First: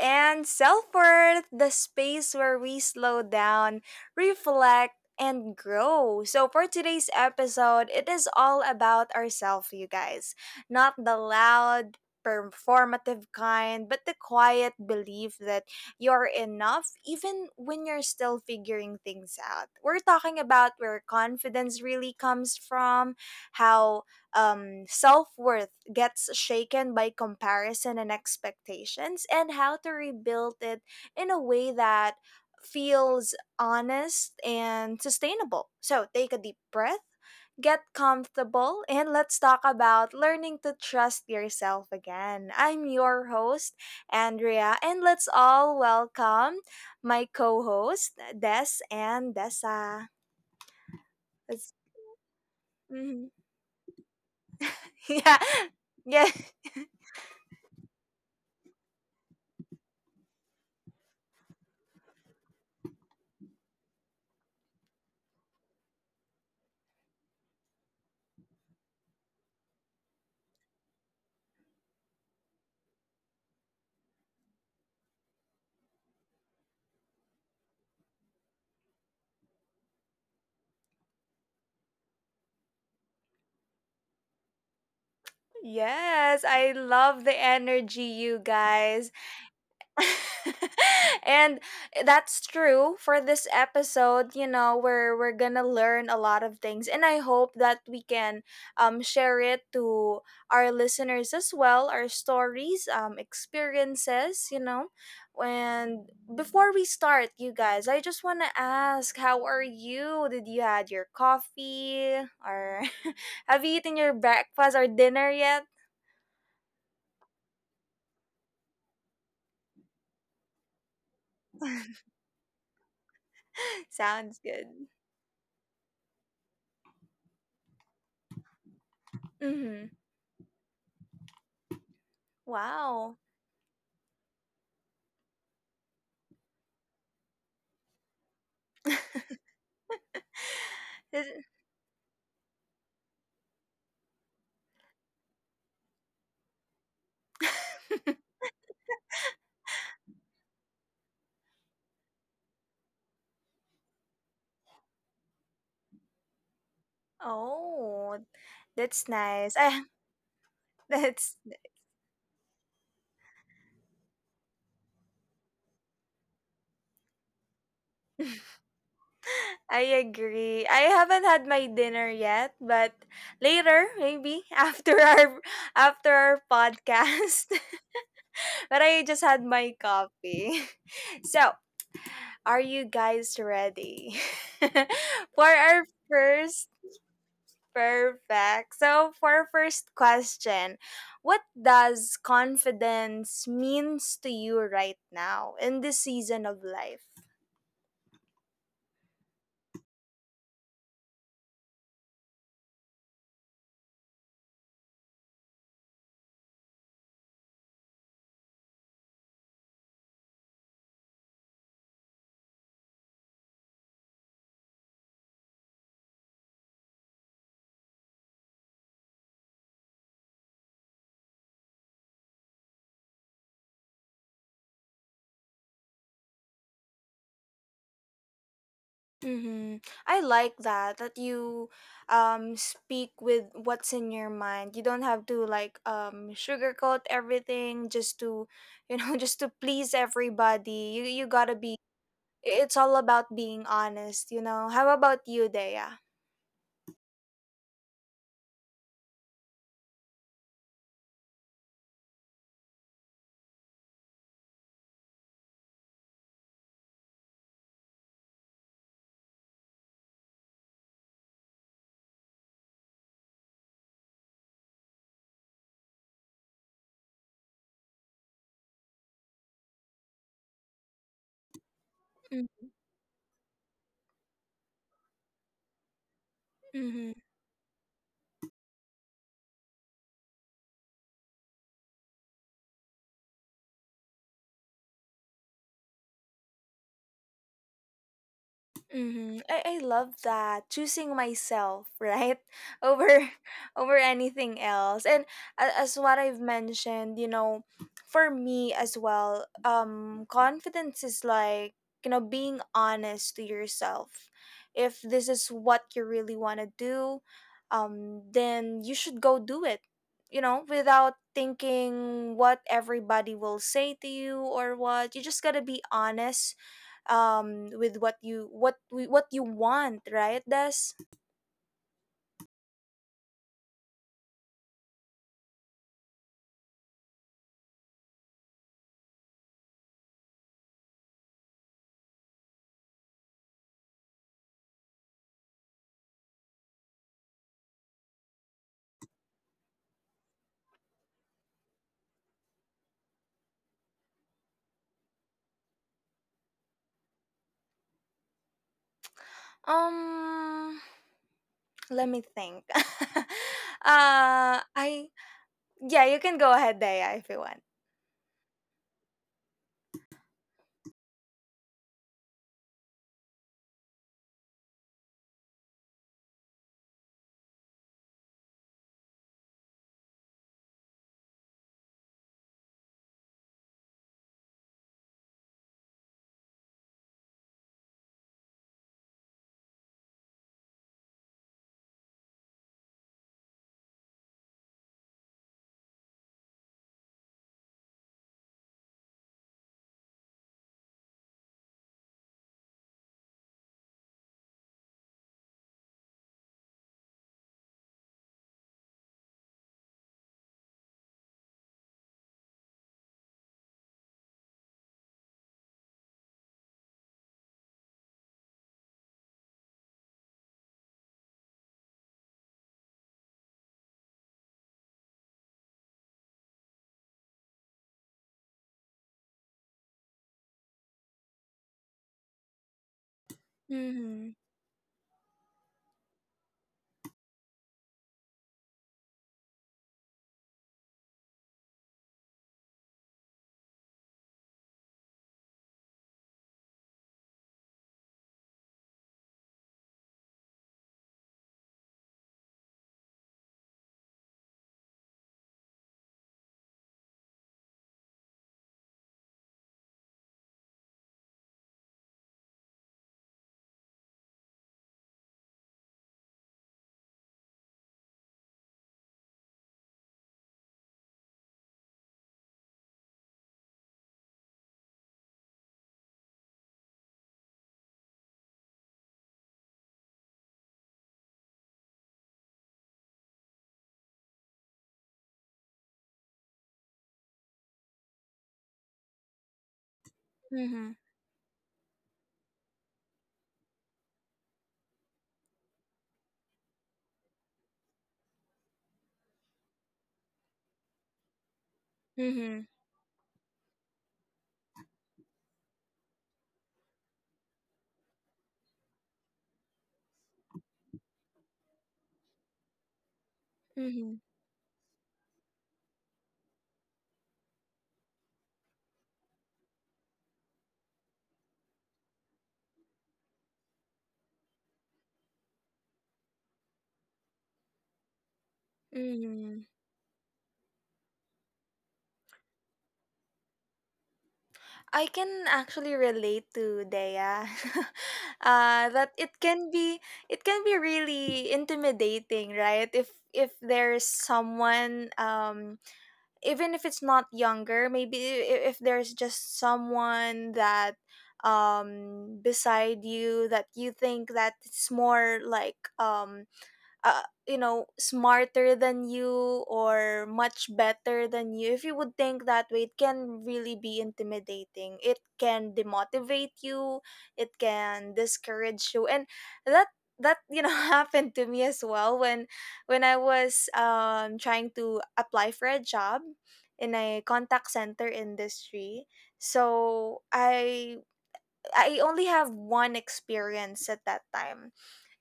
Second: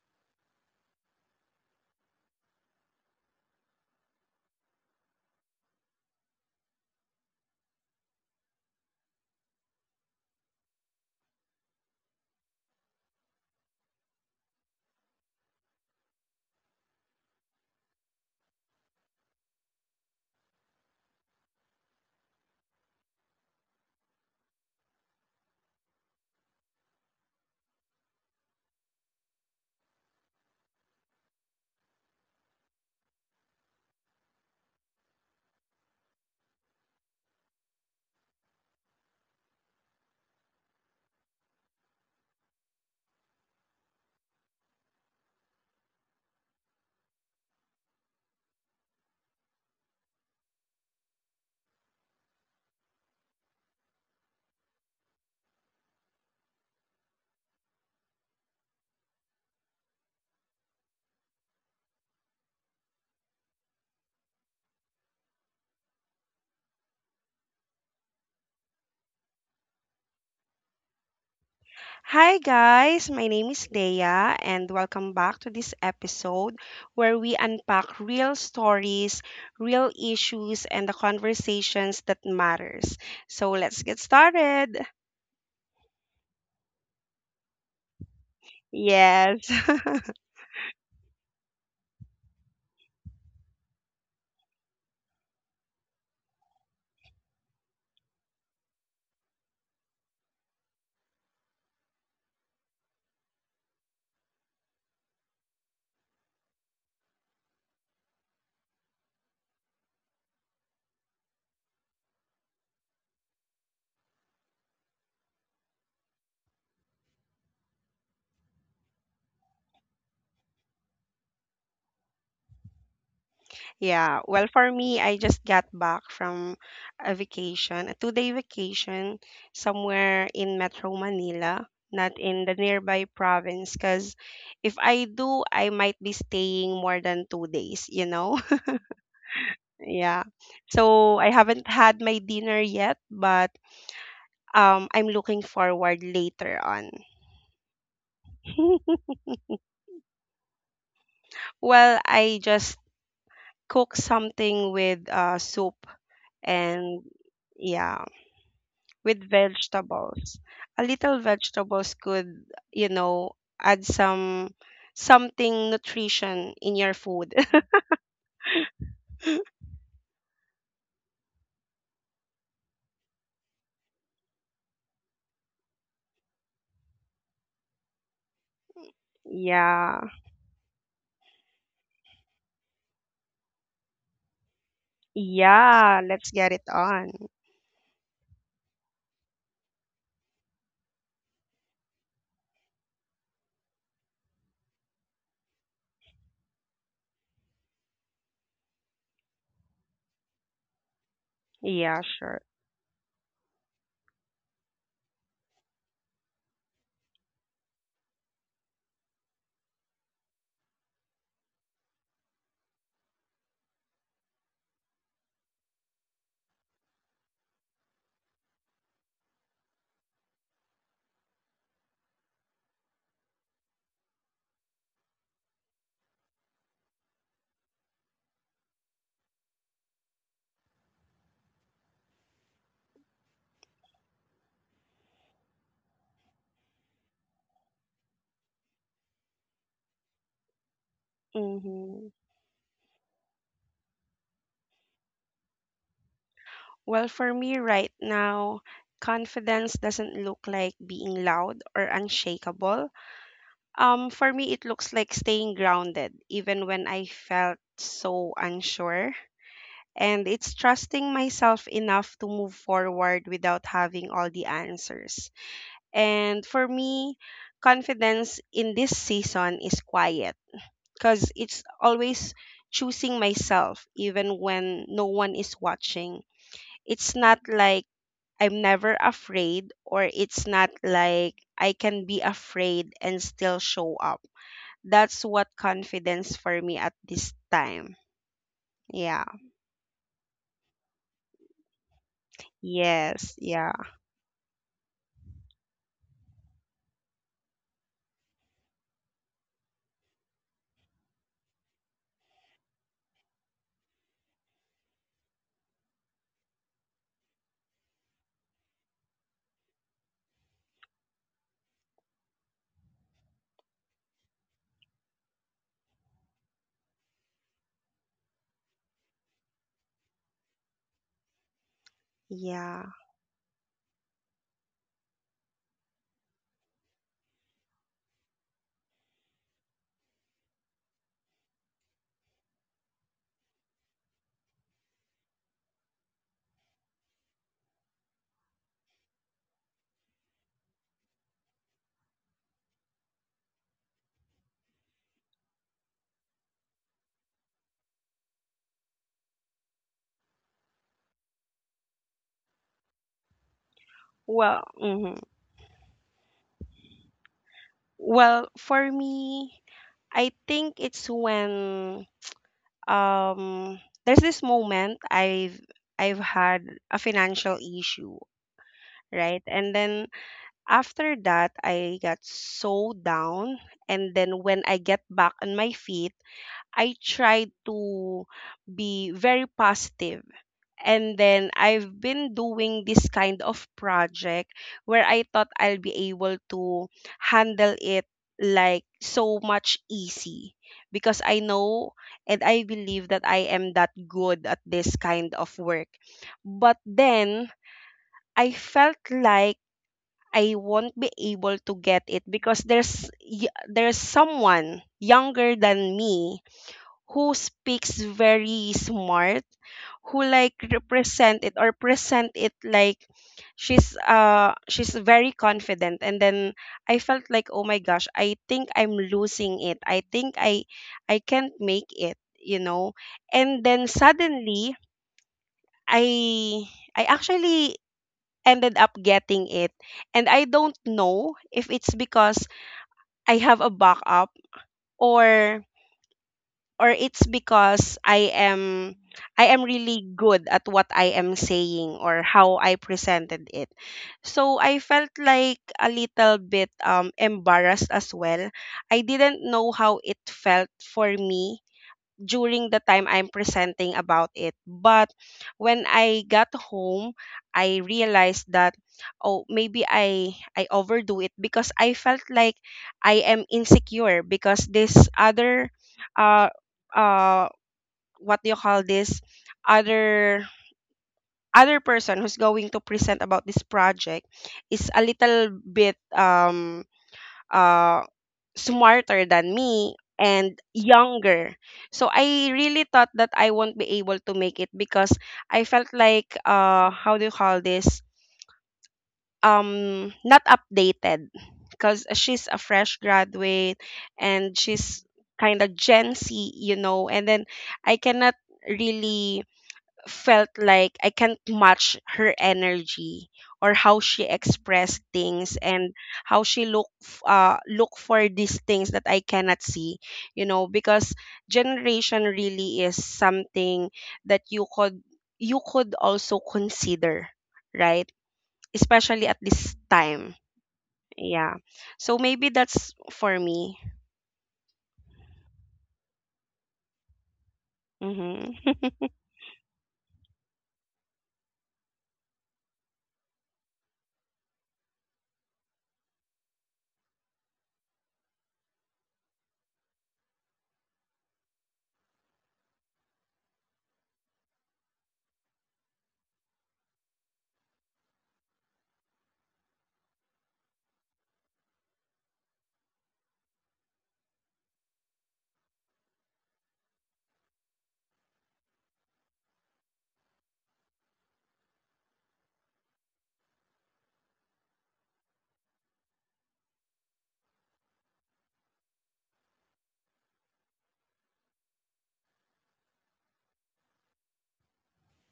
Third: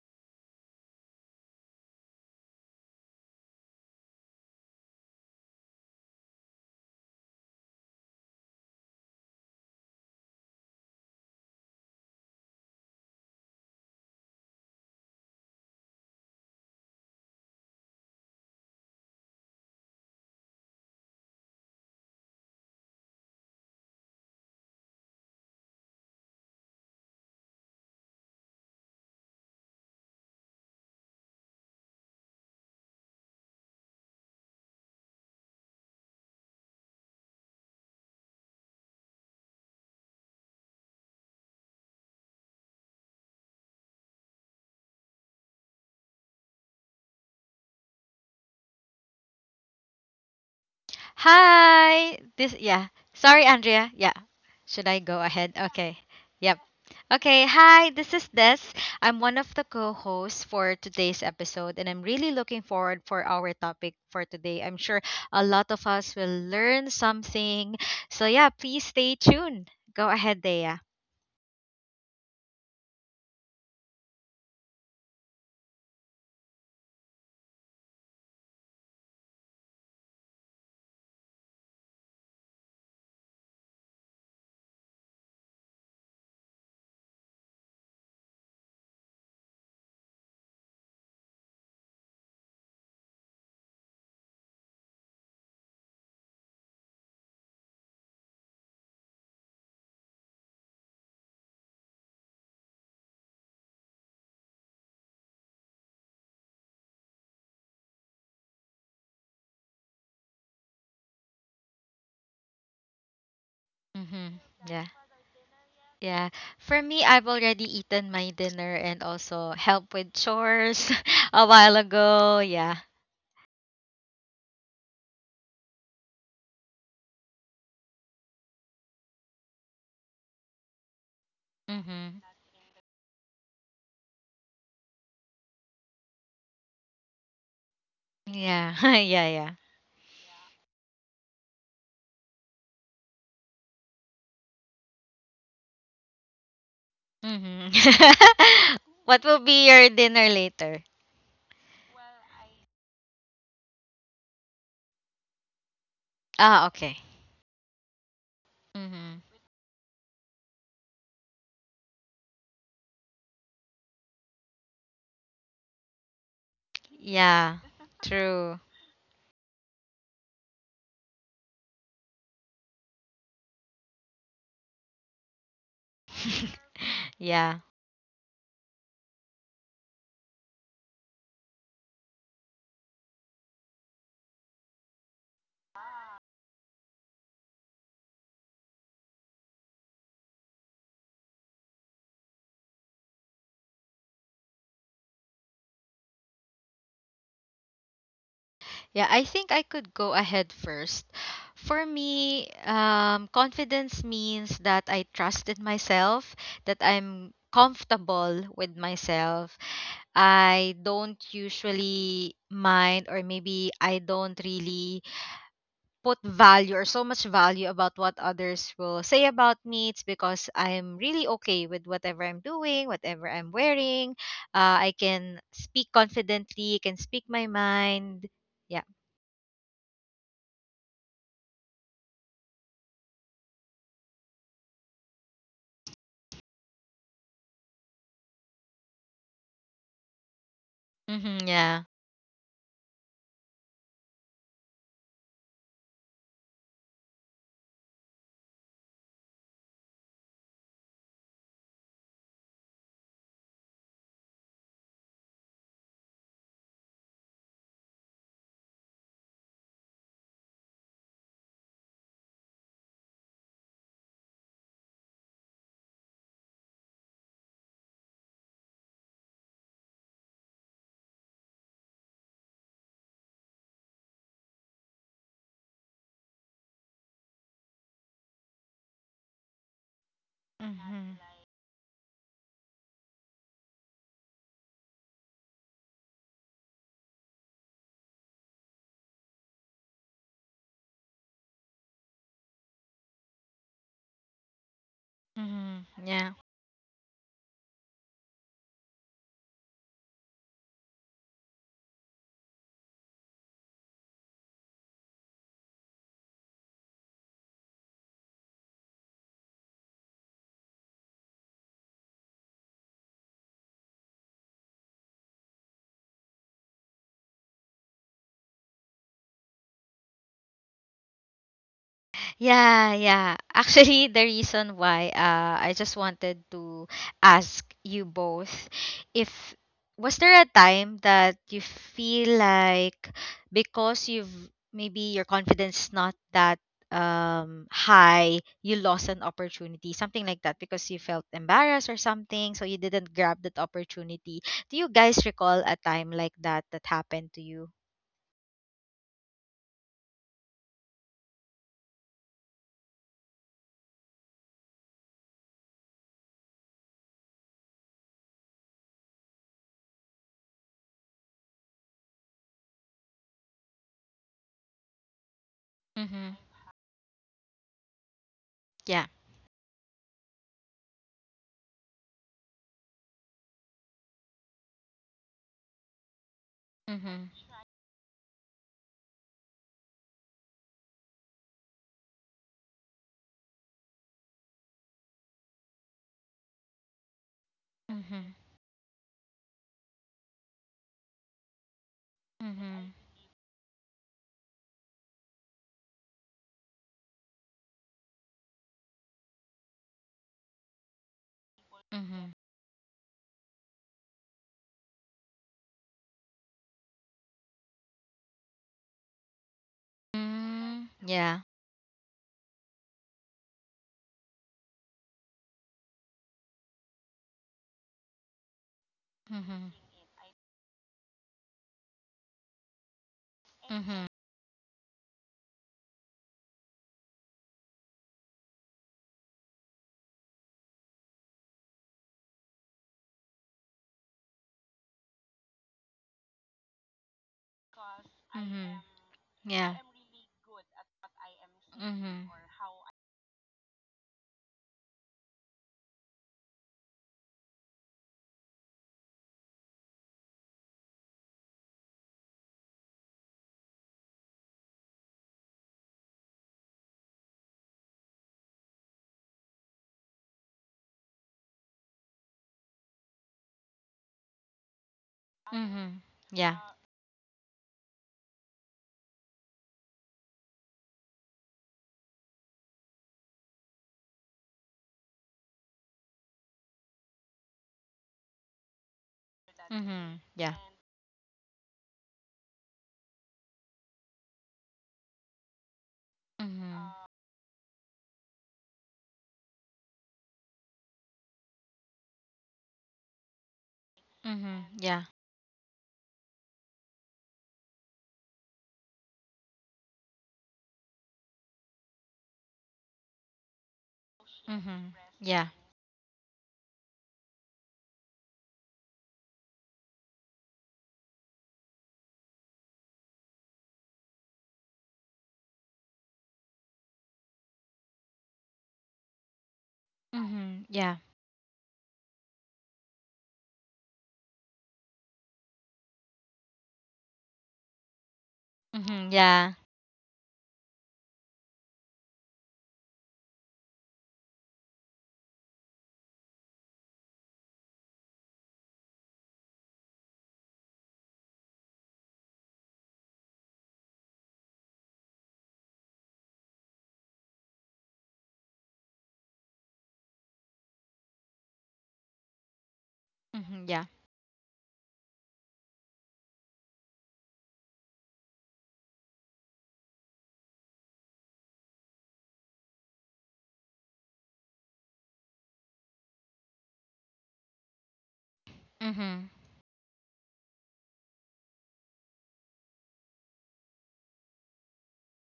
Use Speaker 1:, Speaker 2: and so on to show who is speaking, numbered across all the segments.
Speaker 1: and Self Worth, the space where we slow down, reflect, and grow. So, for today's episode, it is all about ourselves, you guys. Not the loud, performative kind, but the quiet belief that you're enough even when you're still figuring things out. We're talking about where confidence really comes from, how self worth gets shaken by comparison and expectations, and how to rebuild it in a way that feels honest and sustainable. So take a deep breath, get comfortable, and let's talk about learning to trust yourself again. I'm your host, Andrea, and let's all welcome my co host, Des and Dessa. Let's-
Speaker 2: Hi. This yeah.
Speaker 1: mhm.
Speaker 2: Sorry, Andrea. Yeah. Should I go
Speaker 1: Yeah.
Speaker 2: ahead? Okay.
Speaker 1: Yeah.
Speaker 2: Yep. Okay. Hi. This is Des. I'm one of the co-hosts for today's episode, and I'm really looking forward for our topic for today. I'm sure a lot of us will learn something. So yeah, please stay tuned. Go ahead, Dea.
Speaker 3: Hi guys, my name is Leia and welcome back to this episode where we unpack real stories, real issues and the conversations that matters. So let's get started.
Speaker 1: Yes, I love the energy, you guys.
Speaker 3: Yes.
Speaker 1: And that's true for this episode, you know, where we're gonna learn a lot of things. And I hope that we can share it to our listeners as well, our stories, experiences. And before we start, you guys, I just wanna ask, how are you? Did you had your coffee? Or have you eaten your
Speaker 2: Mm-hmm.
Speaker 1: breakfast
Speaker 2: Yeah.
Speaker 1: or dinner yet?
Speaker 2: Yeah. For me, I've already eaten my dinner and also helped with chores a while ago. Yeah.
Speaker 3: Yeah, well,
Speaker 1: Sounds
Speaker 3: for
Speaker 1: good.
Speaker 3: me I just got back from a vacation, a two-day vacation
Speaker 1: Mm-hmm.
Speaker 3: somewhere in Metro Manila, not
Speaker 2: Mm-hmm.
Speaker 3: in the nearby
Speaker 1: Wow.
Speaker 3: province cuz if I do I might be staying more than 2 days, you know?
Speaker 2: Yeah. Yeah.
Speaker 3: Yeah. So I
Speaker 1: This-
Speaker 3: haven't had my dinner yet, but I'm looking forward later on.
Speaker 2: hmm what will be your dinner later?
Speaker 3: Well, I just cook something with soup
Speaker 2: Ah,
Speaker 3: and
Speaker 2: okay.
Speaker 3: yeah,
Speaker 1: oh, that's
Speaker 3: with
Speaker 2: hmm
Speaker 1: nice. I
Speaker 3: vegetables. A little
Speaker 1: that's
Speaker 3: vegetables could, you know, add something nutrition in your food.
Speaker 2: Yeah. True.
Speaker 1: I agree. I haven't had my dinner yet, but later maybe after our podcast.
Speaker 2: yeah.
Speaker 1: But I just had my
Speaker 3: Yeah.
Speaker 1: coffee. So, are you guys ready for our
Speaker 3: Yeah, let's get it
Speaker 1: first
Speaker 3: on.
Speaker 1: Perfect. So, for our first question, what does confidence means to you right now in this season of life?
Speaker 2: Yeah, I think I could go ahead first. For
Speaker 3: Yeah, sure.
Speaker 2: me, confidence means that I trusted myself, that I'm comfortable with myself. I don't usually mind, or maybe I don't really put value or so much value about what others will say about me. It's because I'm really okay with whatever I'm doing, whatever I'm wearing. I can speak confidently, I can speak my mind. Yeah.
Speaker 1: Mm-hmm. I like that you speak with what's in your mind. You don't have to like sugarcoat everything, just to you know just to please everybody. You
Speaker 2: Mm-hmm,
Speaker 1: gotta be.
Speaker 2: yeah.
Speaker 3: Mm-hmm.
Speaker 1: It's all about being honest. You know. How about you, Dea?
Speaker 3: Well, for me right now, confidence doesn't look like being loud or unshakable. For me, it looks like staying grounded, even when I felt so unsure. And it's trusting myself enough to move forward without having all the answers. And for me, confidence in this season is quiet because it's always choosing myself, even when no one is watching. It's
Speaker 1: Mm-hmm.
Speaker 3: not like I'm never afraid, or it's not
Speaker 2: Mm-hmm.
Speaker 3: like I can be afraid and still show up. That's what confidence for me at this time. Yeah.
Speaker 1: Mm-hmm. I love that, choosing myself, right,
Speaker 3: Yes.
Speaker 1: over
Speaker 3: Yeah.
Speaker 1: over anything else. And
Speaker 2: Mm-hmm.
Speaker 1: as what
Speaker 2: Yeah.
Speaker 1: I've mentioned, you know, for me as well, confidence is like, being honest to yourself. If this is what you really want to do, then you should go do it, without thinking what everybody will say to you. Or what you, just gotta be honest with what you want, right, Des?
Speaker 3: Yeah.
Speaker 2: Yeah, yeah. Actually, the reason why I just wanted to ask you both if was there a time that you feel like because you've maybe your confidence not that high, you lost an opportunity, something like that because you felt embarrassed or something, so you didn't grab that opportunity. Do you guys recall a time like that that happened to you?
Speaker 1: um Let me think.
Speaker 3: Well, mhm.
Speaker 1: I Yeah, you can go ahead, Daya, if you want.
Speaker 3: well, for me, I think it's when um there's this moment I've
Speaker 2: Mhm.
Speaker 3: had a financial issue,
Speaker 2: Yeah.
Speaker 3: right? And then after that, I got so down. And then when I get back on my feet, I
Speaker 2: Mhm.
Speaker 3: tried to be very positive. And then I've been doing this kind of project where I thought I'll be able to handle it
Speaker 2: Mhm.
Speaker 3: like so much easy because I know and I
Speaker 2: Mhm.
Speaker 3: believe that I am that good at this kind of work. But then I felt like I won't be able to get it
Speaker 2: Mhm.
Speaker 3: because there's there's someone younger than me who speaks very smart who like
Speaker 2: Mm,
Speaker 3: represent
Speaker 2: yeah.
Speaker 3: it or present it like she's very confident. And then I felt like oh my gosh, I think I'm losing
Speaker 2: Mm-hmm.
Speaker 3: it, I think I can't make it. And then
Speaker 2: Mm-hmm.
Speaker 1: Mm-hmm.
Speaker 3: suddenly I actually ended up getting it. And I don't know if it's because I have a backup or it's because I
Speaker 2: Mm-hmm.
Speaker 3: am I am
Speaker 2: Yeah.
Speaker 3: really good at what I am saying or
Speaker 2: Mm-hmm.
Speaker 3: how I presented it. So I felt like a little bit embarrassed as well. I didn't know how it felt for me during the time I'm presenting about it. But when I got home, I realized that oh maybe I overdo it because I felt like I am insecure because this other
Speaker 2: Mm-hmm.
Speaker 3: uh
Speaker 2: Yeah.
Speaker 3: uh what do you call this other other person who's going to present about this project is a little bit uh smarter than me
Speaker 2: Mm-hmm.
Speaker 3: and
Speaker 2: Yeah.
Speaker 1: Mm-hmm.
Speaker 3: younger. So I really thought that I won't be able to make it because I felt like
Speaker 2: Mm-hmm.
Speaker 3: how do you call this? Not updated because she's a
Speaker 1: Mm-hmm.
Speaker 3: fresh graduate and
Speaker 2: Mm-hmm.
Speaker 3: she's
Speaker 2: Yeah.
Speaker 3: kind of Gen Z, you know, and then I cannot really felt like I can't match her energy or how she
Speaker 1: Mm-hmm.
Speaker 2: Mm-hmm.
Speaker 3: expressed
Speaker 2: Yeah.
Speaker 3: things and how she look look for these things that I cannot see, you know, because generation really is something that you could also consider, right, especially at
Speaker 1: Mm-hmm.
Speaker 3: this time.
Speaker 2: Mm-hmm. Yeah.
Speaker 3: Yeah, so maybe that's for me.
Speaker 1: I can actually relate to Daya.
Speaker 3: Mhm.
Speaker 2: Mm-hmm.
Speaker 1: That it
Speaker 2: Yeah.
Speaker 1: can be it can be really intimidating, right? If there's someone, even if it's not younger, maybe. If there's just someone that beside you that you think that it's more like, uh, you know, smarter than you or much better than you. If you would think that way, it can
Speaker 2: Mm-hmm.
Speaker 1: really
Speaker 2: Yeah.
Speaker 1: be intimidating, it can demotivate you, it can discourage you. And that that happened to me as well, when I was trying to apply for a job in a contact center industry.
Speaker 2: Mm-hmm.
Speaker 1: So I only have one experience at that time.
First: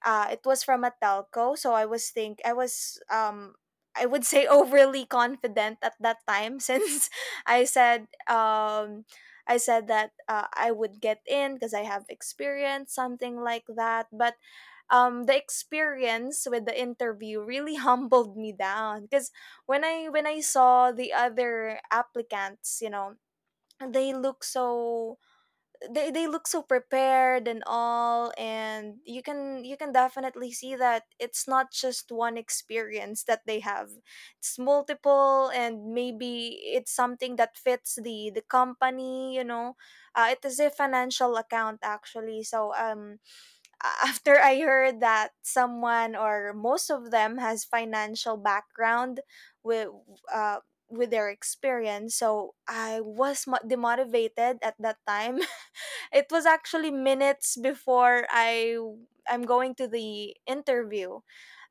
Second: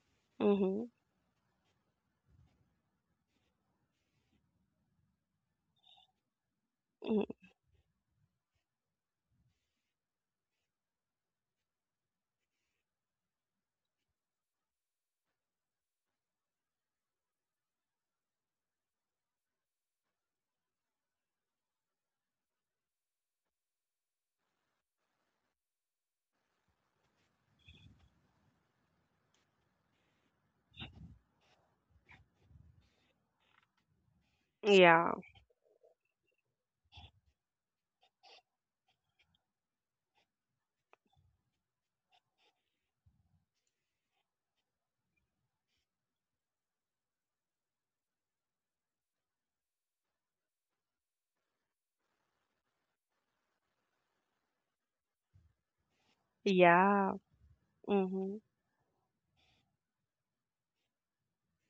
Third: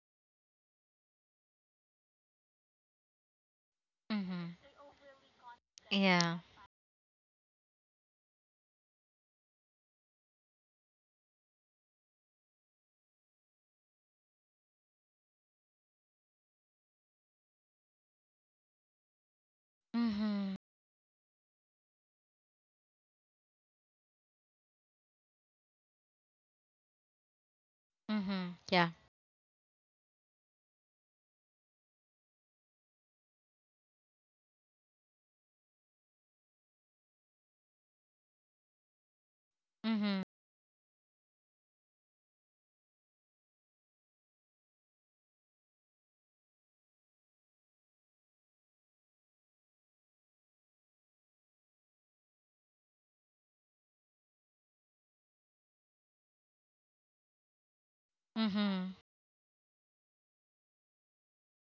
Speaker 1: It was from
Speaker 3: Mhm.
Speaker 1: a telco, so I was think I was I would say
Speaker 2: Mm-hmm.
Speaker 1: overly confident at that
Speaker 2: Yeah.
Speaker 1: time. Since
Speaker 3: Mhm.
Speaker 1: i said um I said that, I would get in because I have experience something like that. But the experience with the interview really humbled me down, because when I
Speaker 2: Mm-hmm.
Speaker 1: saw the other applicants, they look so they look so prepared and all.
Speaker 2: Mm-hmm. Yeah.
Speaker 1: And you can definitely see that it's not just one experience that they have, it's
Speaker 3: Yeah.
Speaker 1: multiple, and maybe it's something that fits the company.
Speaker 2: Mm-hmm.
Speaker 1: It is a financial account actually. So after I heard that someone, or most of them, has financial background with uh with their experience, so I was demotivated at that time. It was actually
Speaker 3: Yeah.
Speaker 1: minutes before
Speaker 3: Mhm.
Speaker 1: I
Speaker 2: Mm-hmm.
Speaker 1: I'm going to the interview.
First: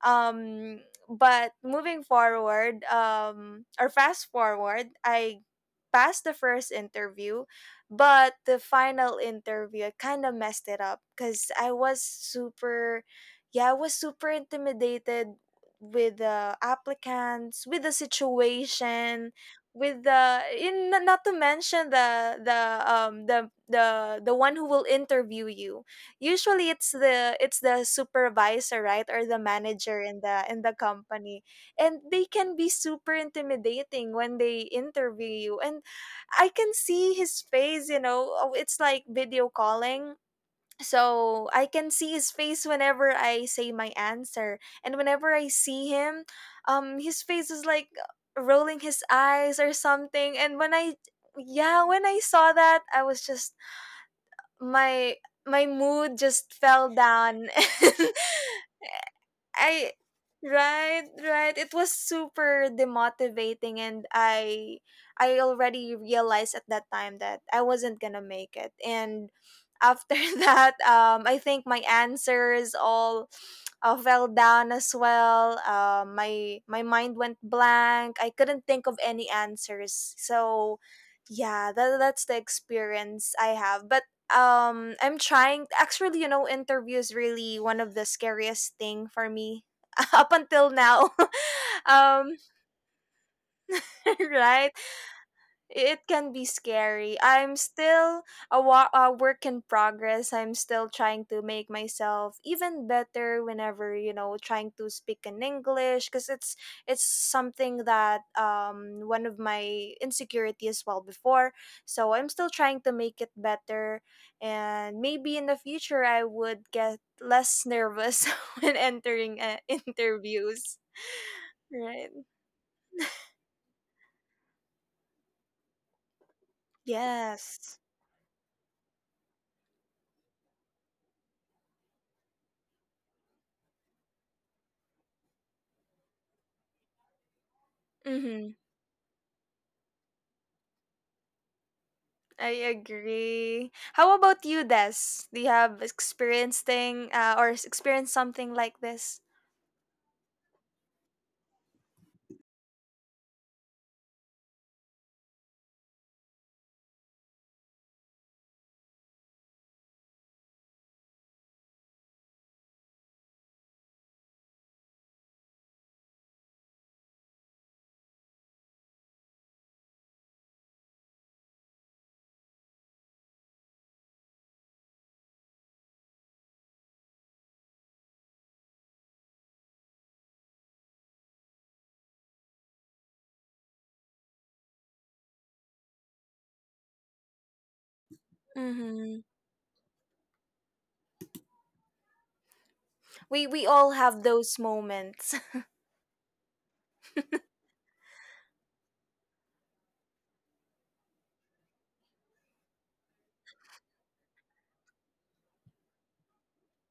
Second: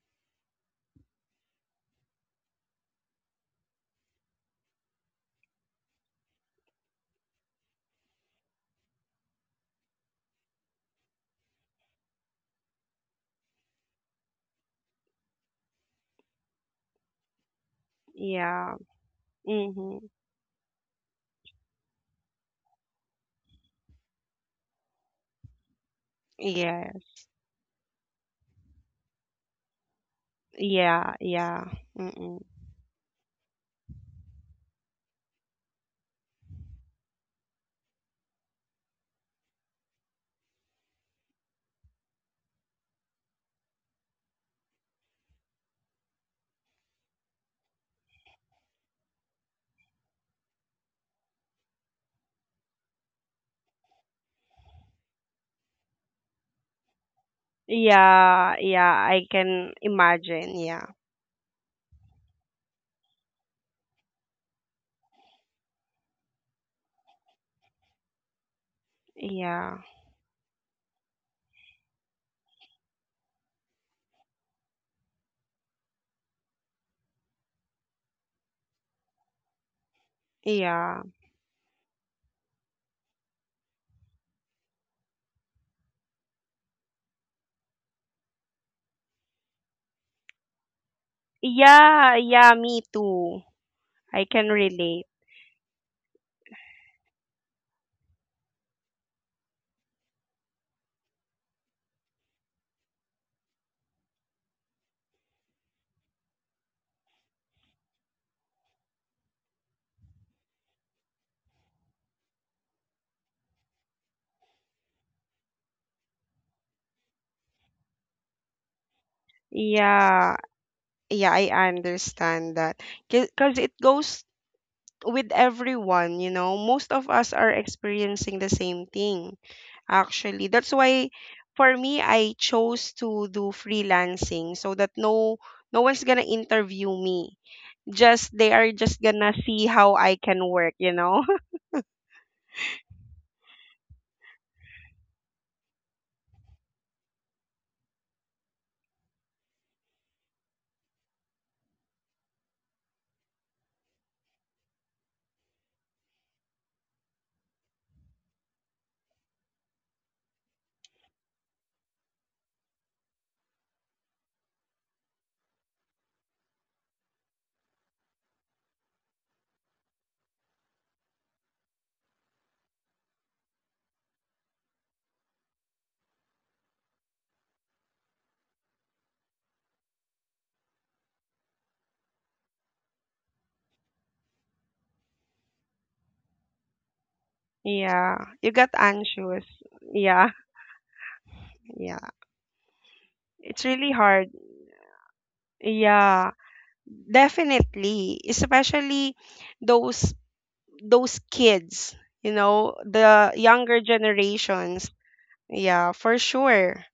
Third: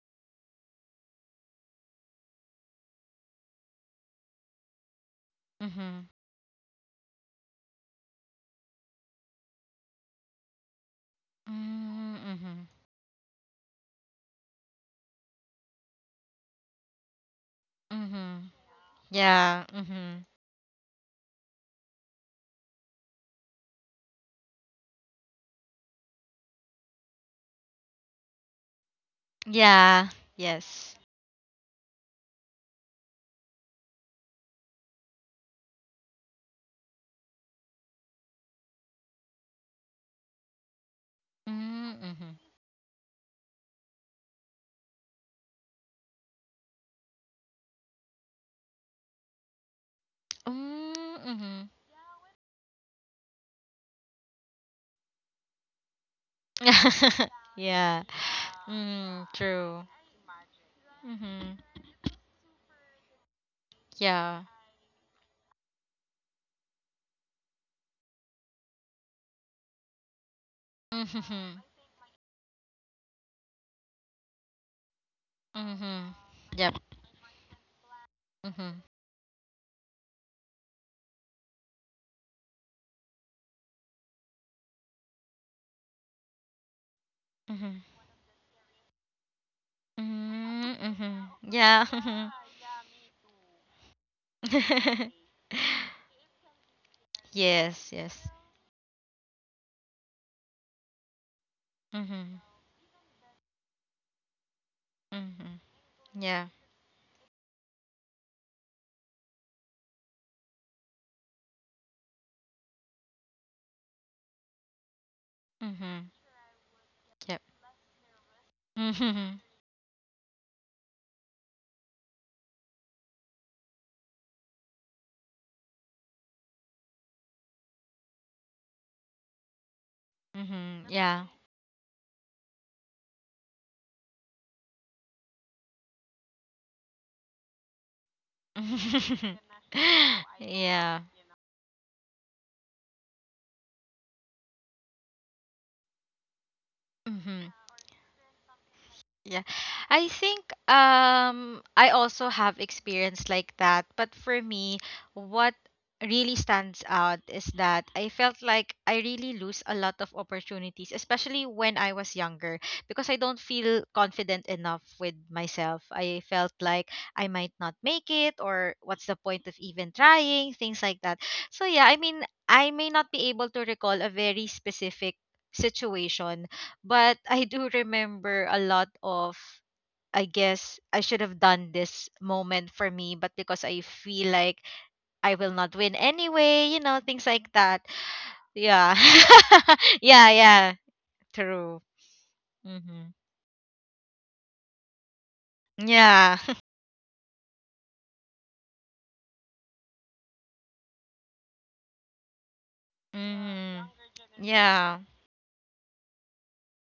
Speaker 1: Um but moving forward, or fast forward, I
Speaker 2: Mm-hmm.
Speaker 1: passed the first interview, but the final interview I kind of messed it up because I was
Speaker 2: Mm-hmm.
Speaker 1: super intimidated with the applicants, with the
Speaker 2: Mm-hmm.
Speaker 3: Yeah.
Speaker 1: situation,
Speaker 2: Yeah.
Speaker 1: with
Speaker 3: Mhm.
Speaker 2: Mm-hmm.
Speaker 1: the in not to mention the one who will interview you. Usually
Speaker 3: Yeah,
Speaker 1: it's the supervisor, right, or the manager
Speaker 2: Yeah.
Speaker 1: in the
Speaker 2: Yes.
Speaker 3: yeah,
Speaker 1: company.
Speaker 3: yeah.
Speaker 1: And they
Speaker 3: Mm-mm.
Speaker 1: can be super intimidating when they interview you, and I can see his face. Oh, it's like video calling. So I can
Speaker 2: Mm-hmm.
Speaker 1: see his
Speaker 2: Mm-hmm.
Speaker 1: face whenever I say my answer. And whenever I see him, his face is like, rolling his eyes or something. And when I
Speaker 2: Mm-hmm.
Speaker 1: yeah, when I saw that, I was just my my mood just fell down.
Speaker 2: yeah.
Speaker 3: Yeah, yeah, I
Speaker 2: Mm,
Speaker 3: can
Speaker 2: true.
Speaker 1: I
Speaker 3: imagine. Yeah,
Speaker 1: Right, right,
Speaker 2: Mhm.
Speaker 1: it was super demotivating, and
Speaker 2: Yeah.
Speaker 1: I already realized at that time that I wasn't going to make it. And
Speaker 3: yeah,
Speaker 1: after that, I
Speaker 2: Mhm.
Speaker 1: think my answers all fell down as well. Uh,
Speaker 2: Mhm.
Speaker 1: my
Speaker 2: Yep.
Speaker 1: my mind went blank. I couldn't
Speaker 2: Mhm.
Speaker 1: think of any answers. So
Speaker 3: yeah.
Speaker 1: yeah, that's the experience I have. But I'm trying, actually. You know, interview is really one
Speaker 2: Mhm.
Speaker 1: of the scariest thing for me, up until
Speaker 2: Mhm.
Speaker 1: now.
Speaker 2: Mhm. Yeah.
Speaker 3: Yeah,
Speaker 2: Mhm.
Speaker 1: um
Speaker 3: yeah, me too. I can
Speaker 1: right,
Speaker 3: relate.
Speaker 1: it can be scary. I'm
Speaker 2: yes. Yes.
Speaker 1: still a work in progress. I'm still trying to make myself
Speaker 2: Mhm.
Speaker 1: even better whenever, trying to speak in
Speaker 2: Mhm.
Speaker 1: English, because
Speaker 2: Yeah.
Speaker 1: it's something that, one of my insecurity as well before. So I'm still trying to make it better, and maybe in the future
Speaker 2: Mhm.
Speaker 1: I would get
Speaker 2: Yep.
Speaker 1: less nervous when
Speaker 2: Mhm.
Speaker 1: entering,
Speaker 3: Yeah,
Speaker 1: interviews.
Speaker 3: yeah, I
Speaker 1: Right.
Speaker 3: understand that. Because it goes with everyone, you know. Most of us are
Speaker 1: Yes.
Speaker 3: experiencing the same thing, actually. That's
Speaker 2: Mhm.
Speaker 3: why
Speaker 2: Yeah.
Speaker 3: for me, I chose to do freelancing so that no one's gonna interview me, just they are just gonna see how I can work, you
Speaker 2: yeah.
Speaker 3: know?
Speaker 1: I agree. How about you, Des? Do you have experienced
Speaker 2: Mhm.
Speaker 1: experienced something like this?
Speaker 2: Yeah. I think I also have experience like that, but for me what really stands out is that I felt like I really lose a lot of opportunities, especially when I was younger, because I don't feel confident enough with myself. I felt like I might not make it or what's the point of even trying, things like that. So yeah, I mean, I may not be able to recall a very specific situation but I do remember a lot of I guess I should have done this moment for me, but because I feel like I will not win anyway, you know, things like that.
Speaker 3: Yeah, you got
Speaker 2: Yeah.
Speaker 1: Mm-hmm.
Speaker 3: anxious. Yeah,
Speaker 2: Yeah. True.
Speaker 3: yeah.
Speaker 2: Mhm.
Speaker 1: We
Speaker 3: It's
Speaker 1: we
Speaker 3: really
Speaker 1: all have
Speaker 3: hard.
Speaker 1: those moments.
Speaker 3: Yeah,
Speaker 2: Yeah.
Speaker 3: definitely. Especially those those kids, you know, the younger
Speaker 2: mhm.
Speaker 3: generations.
Speaker 2: Yeah.
Speaker 3: Yeah, for sure.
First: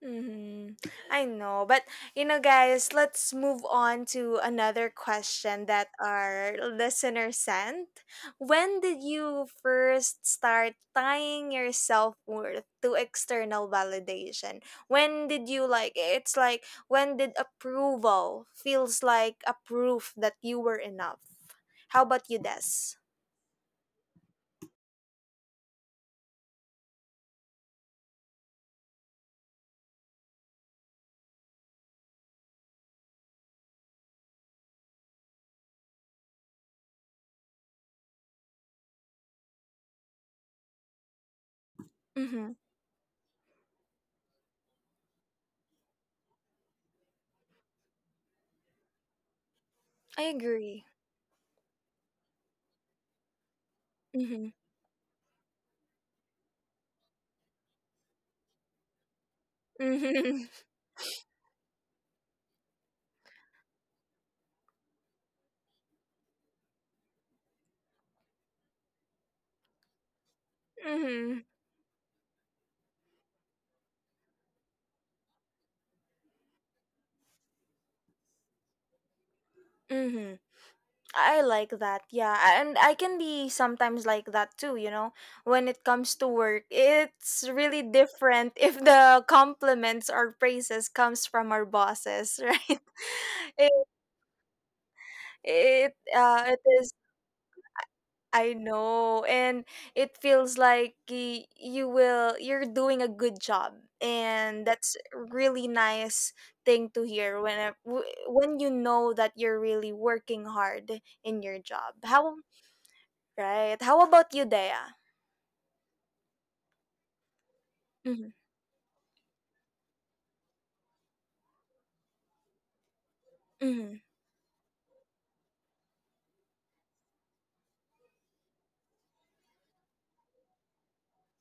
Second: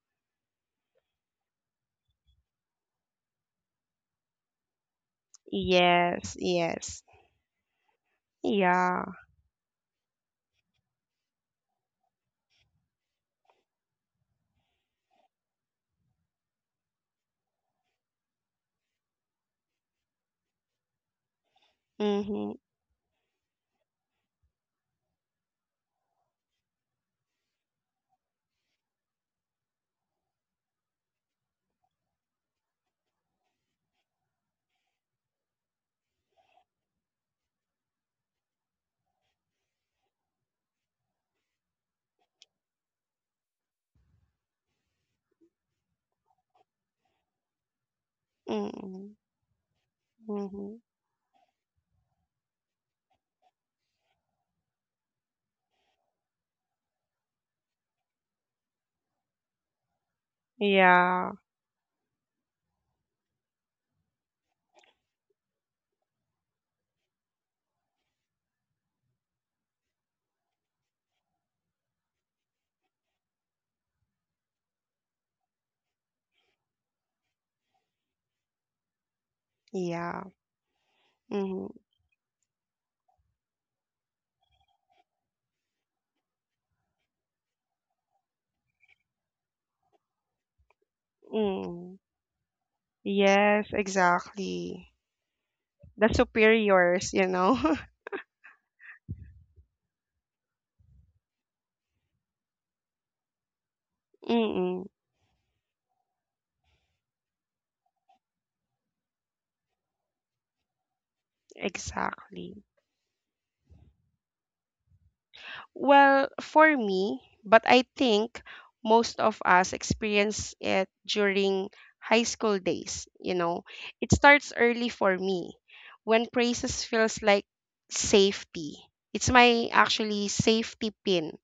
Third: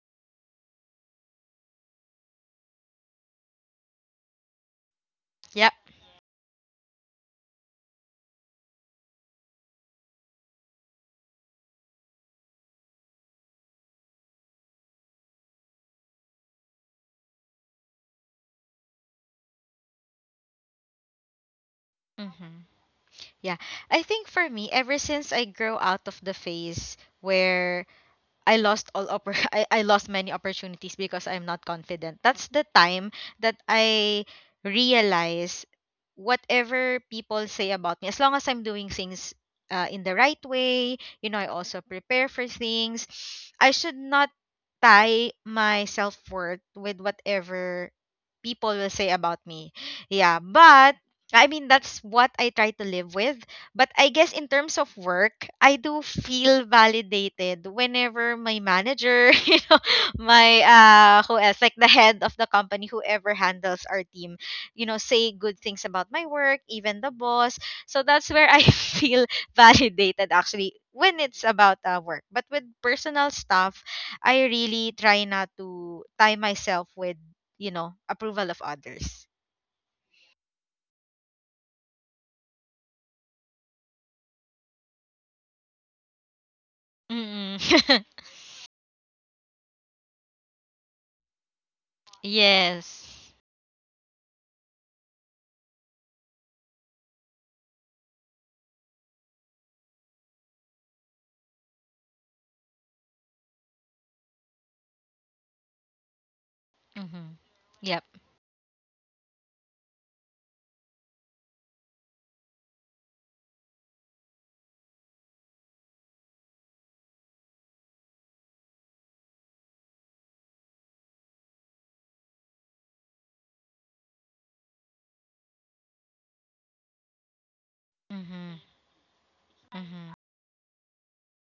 Speaker 1: Mm-hmm. I know, but you know, guys, let's move on to another question
Speaker 2: Yep.
Speaker 1: that
Speaker 3: Yes,
Speaker 1: our
Speaker 3: yes.
Speaker 1: listener sent. When did
Speaker 3: Yeah.
Speaker 1: you first start tying your self worth to external validation? When did approval feels like a proof that you were enough? How about you,
Speaker 3: Mhm.
Speaker 2: Mhm.
Speaker 1: Des?
Speaker 2: Yeah. I think for me ever since I grow out of the phase where I lost all I lost many opportunities because I'm not confident. That's the time that I realize whatever people say about me, as long as I'm doing things in the right way, you know, I also prepare for
Speaker 1: Mhm.
Speaker 2: things. I should not tie my self worth with whatever people will say
Speaker 3: Mhm.
Speaker 2: about me.
Speaker 1: I
Speaker 2: Yeah,
Speaker 3: Mhm.
Speaker 1: agree.
Speaker 2: but I mean that's what I try to live with. But I guess in
Speaker 1: Mhm.
Speaker 2: terms of work, I do feel validated whenever my manager, you know,
Speaker 1: Mhm.
Speaker 2: my
Speaker 3: Yeah.
Speaker 2: who else, like the head of the company, whoever handles our team, you know, say good things about my work, even the boss. So that's where I feel validated actually when
Speaker 1: Mhm.
Speaker 2: it's about work. But with personal stuff, I really try not to tie myself with, you know, approval of others.
Speaker 3: Yeah.
Speaker 1: Mhm. I like
Speaker 3: Mhm.
Speaker 1: that. Yeah, and I can be sometimes like that too. When it comes to work, it's really
Speaker 2: Mm-mm.
Speaker 1: different if the compliments or praises comes from our
Speaker 3: Mm.
Speaker 1: bosses, right?
Speaker 2: yes.
Speaker 3: Yes,
Speaker 1: It
Speaker 3: exactly.
Speaker 1: it
Speaker 3: The
Speaker 1: uh it is
Speaker 3: superiors, you know.
Speaker 1: I know, and it feels like you're doing a good job, and
Speaker 3: Mm-mm,
Speaker 1: that's really nice thing to
Speaker 2: Mm-hmm.
Speaker 1: hear when
Speaker 2: Yep.
Speaker 1: you know that you're really working hard in your job. How
Speaker 3: exactly.
Speaker 1: Right. How about you, Dea?
Speaker 3: Well, for me, but I
Speaker 1: Mhm.
Speaker 3: think most of us experience it during high school days, you know.
Speaker 1: Mhm.
Speaker 3: It starts early for me when praises feels like
Speaker 2: Mm-hmm.
Speaker 3: safety. It's my
Speaker 2: Mm-hmm.
Speaker 3: actually safety pin.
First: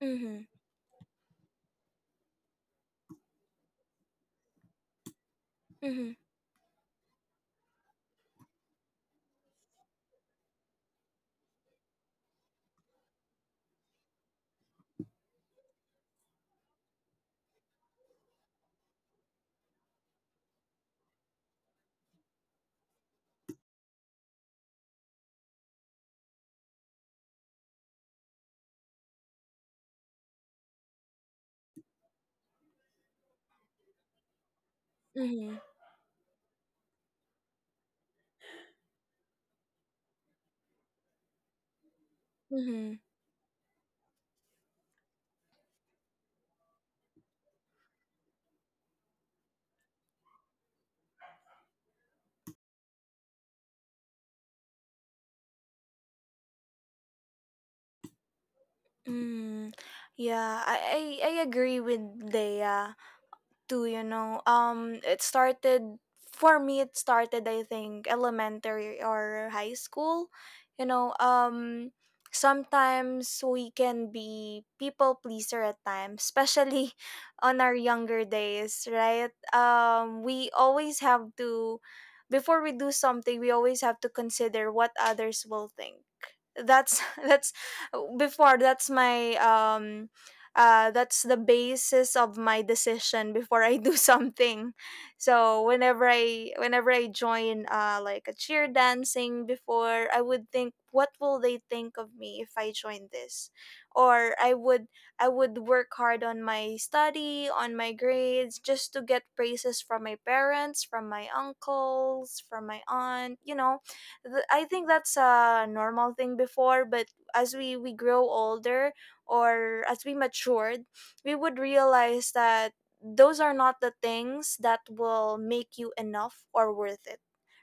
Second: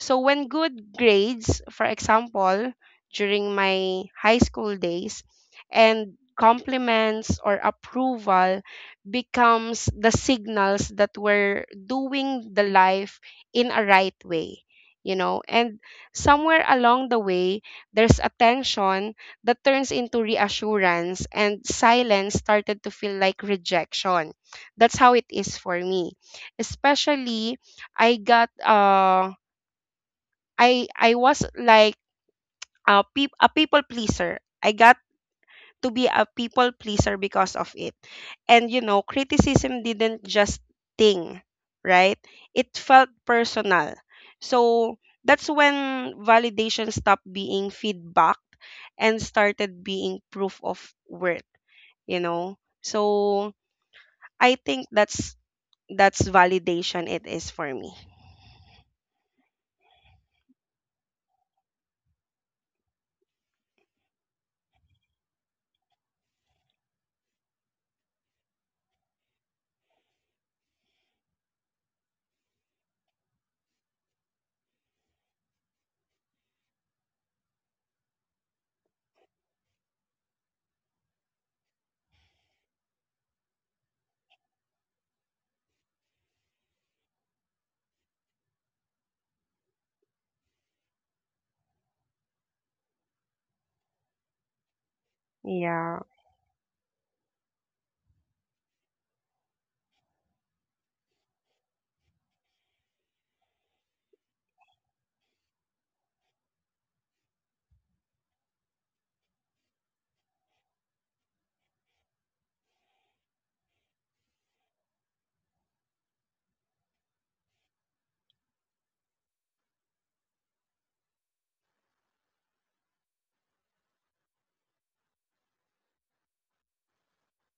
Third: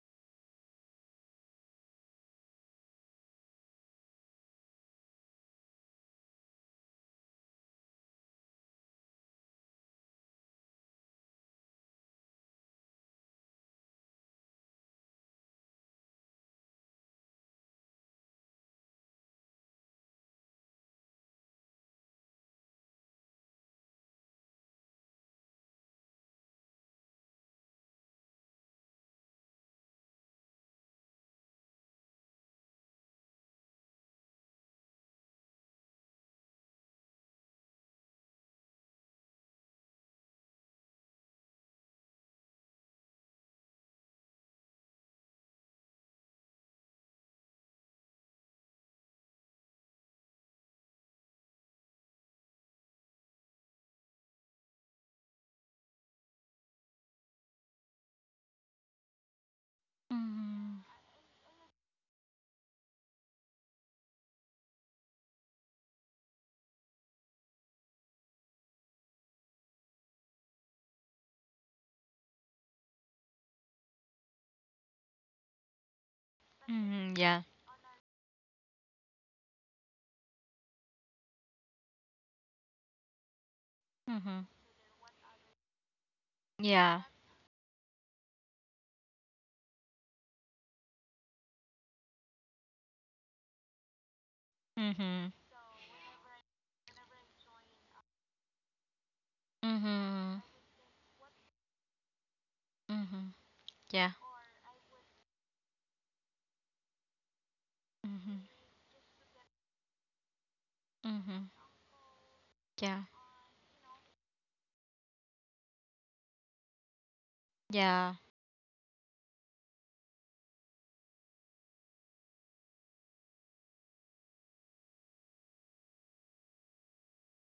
Speaker 3: So
Speaker 1: Mhm.
Speaker 3: when good grades, for example, during my high school days,
Speaker 1: Mhm.
Speaker 3: and compliments or approval becomes the signals that we're doing the life in a right way, you know, and somewhere along the way, there's a tension that turns into reassurance and silence started to feel like rejection. That's how it is for me. Especially I got uh I was like a people pleaser. I got
Speaker 1: Mhm.
Speaker 3: to be a people pleaser because of it. And you know, criticism didn't just sting, right? It
Speaker 1: Mhm.
Speaker 3: felt personal. So that's when validation stopped being feedback and started being proof of worth, you know? So I think that's validation it is for me.
Speaker 1: Mm. Yeah,
Speaker 2: Mm-hmm.
Speaker 1: I agree with Dea. Too, you know, it started for me, it started I think elementary or high school. you know um Sometimes we can be people pleaser at times, especially
Speaker 2: Mm-hmm. Yeah.
Speaker 1: on our younger days, right. We always have to Before we do something, we always have to
Speaker 2: Mm-hmm.
Speaker 1: consider what others will think. That's
Speaker 2: Yeah.
Speaker 1: that's before that's my um that's the basis of my decision before I do something.
Speaker 2: Mm-hmm.
Speaker 1: So
Speaker 3: Yeah.
Speaker 1: whenever I join, like a cheer dancing before, I
Speaker 2: Mm-hmm.
Speaker 1: would think, what will they think of me if I join
Speaker 2: Mm-hmm.
Speaker 1: this?
Speaker 2: Yeah.
Speaker 1: Or I would work hard on my study, on my grades,
Speaker 2: Mm-hmm.
Speaker 1: just to get praises from my parents, from my
Speaker 2: Mm-hmm.
Speaker 1: uncles, from my
Speaker 2: Yeah.
Speaker 1: aunt. You know, I think that's a normal thing before, but as we
Speaker 2: Yeah.
Speaker 1: grow older, or as we matured, we would realize that those are not the things that will make you enough or worth it,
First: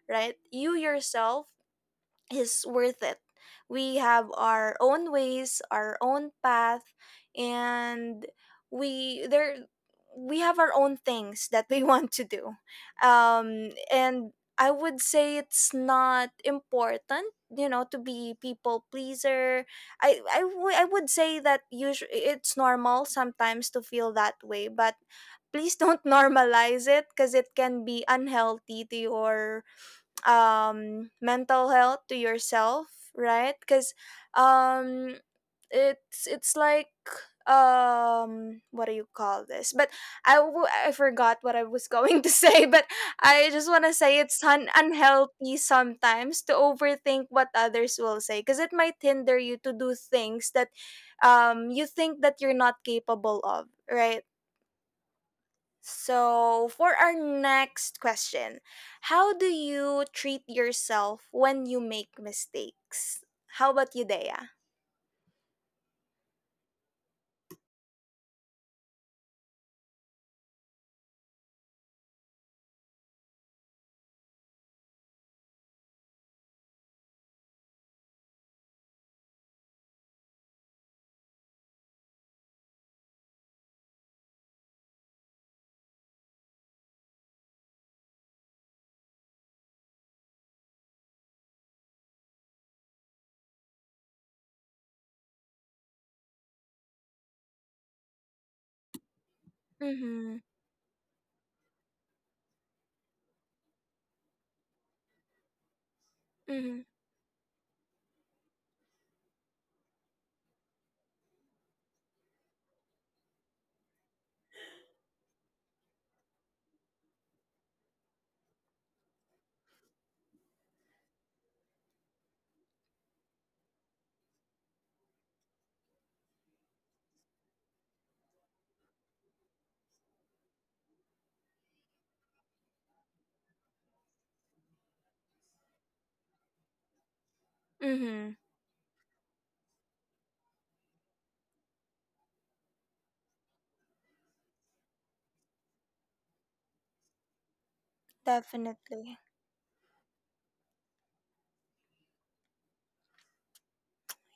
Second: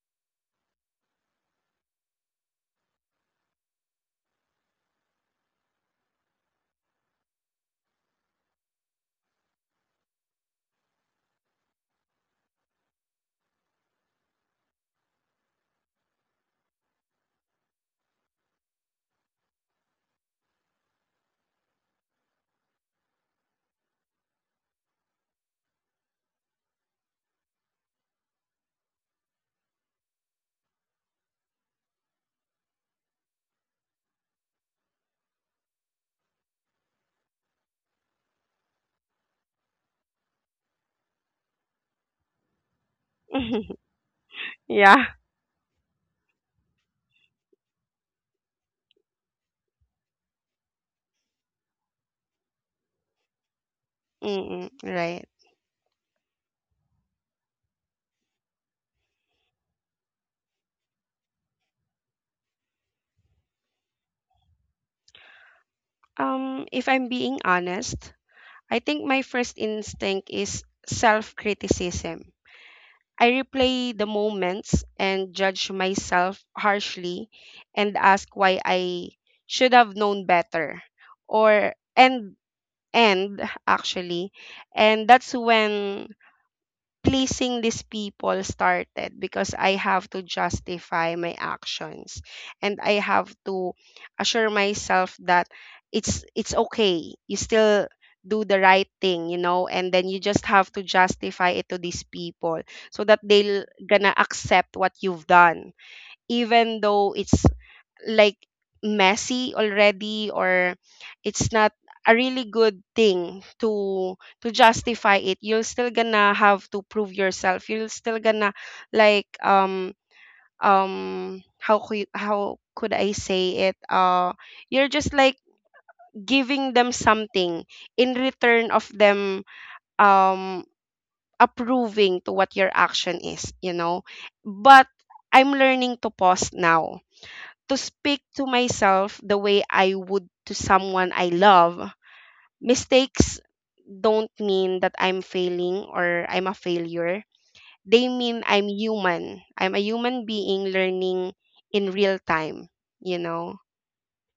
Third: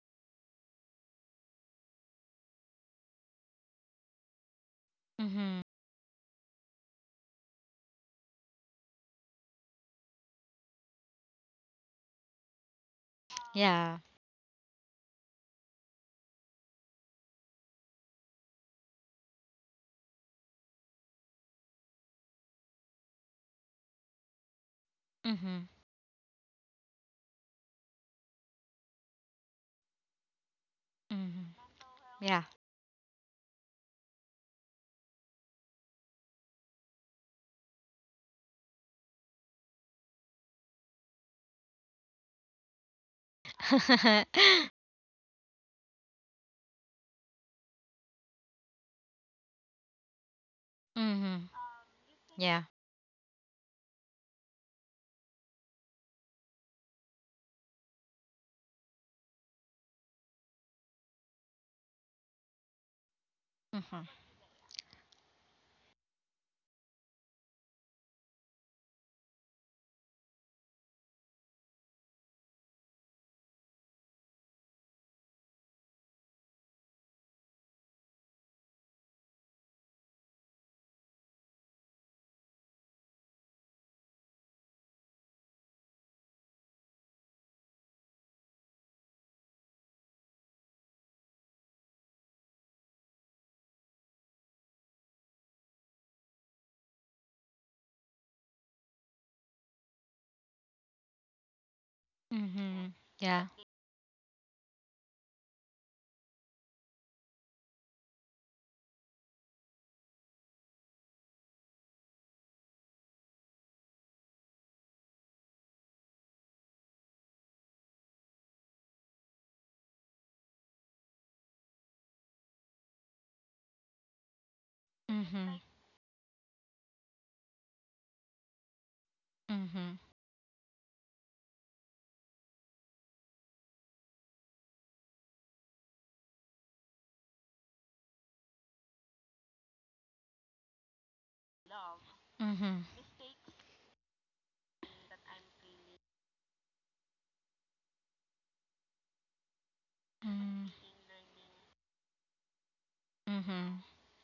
Speaker 1: right? You yourself is worth it. We have our own
Speaker 2: Mm-hmm.
Speaker 1: ways, our own path, and we there we have our own things that we want to do.
Speaker 2: Yeah.
Speaker 1: And I would say it's not important, to be people pleaser. I would say that usually it's normal sometimes to feel that way, but
Speaker 2: Mm-hmm.
Speaker 1: please don't normalize it because it can be unhealthy to your
Speaker 2: Mm-hmm.
Speaker 1: mental health, to
Speaker 2: Yeah.
Speaker 1: yourself, right? Because um it's like, what do you call this, but I forgot what I was going to say. But I just want to say it's
Speaker 3: Yeah.
Speaker 1: unhealthy sometimes to overthink what others will say, because it might hinder you to do things that
Speaker 2: mm-hmm.
Speaker 1: you think that you're
Speaker 2: Yeah.
Speaker 1: not capable of, right?
Speaker 3: Mm-mm, right.
Speaker 1: So, for our next question, how do you treat yourself when you make mistakes? How about you,
Speaker 2: Mm-hmm.
Speaker 1: Dea?
Speaker 3: If I'm being honest, I think my first instinct is self criticism. I replay the moments and judge myself harshly and ask why I should have known better or and actually and that's when pleasing these people started because I have to justify my actions and I have to assure myself that it's okay. You still do the right thing, you know, and then you
Speaker 1: Mm-hmm.
Speaker 3: just have to justify it to these people
Speaker 2: Mm-hmm.
Speaker 3: so that they
Speaker 2: Yeah.
Speaker 3: are gonna accept what you've done,
Speaker 1: Mm-hmm.
Speaker 3: even though it's like messy already or it's not a really good thing to justify it, you're still gonna have to prove yourself, you're still gonna like how could I say it, you're just like
Speaker 2: Mm-hmm.
Speaker 3: giving them something in return of them,
Speaker 2: Mm-hmm.
Speaker 3: um approving to what your action is. But I'm learning to pause now, to speak
Speaker 1: Mm-hmm.
Speaker 3: to myself the way I would to someone I love.
Speaker 2: Mm-hmm.
Speaker 3: Mistakes don't mean that I'm failing or I'm a failure. They mean I'm
Speaker 1: Definitely.
Speaker 3: human. I'm a human being
Speaker 2: Mm-hmm.
Speaker 3: learning in real time, you know?
Speaker 2: Mm-hmm.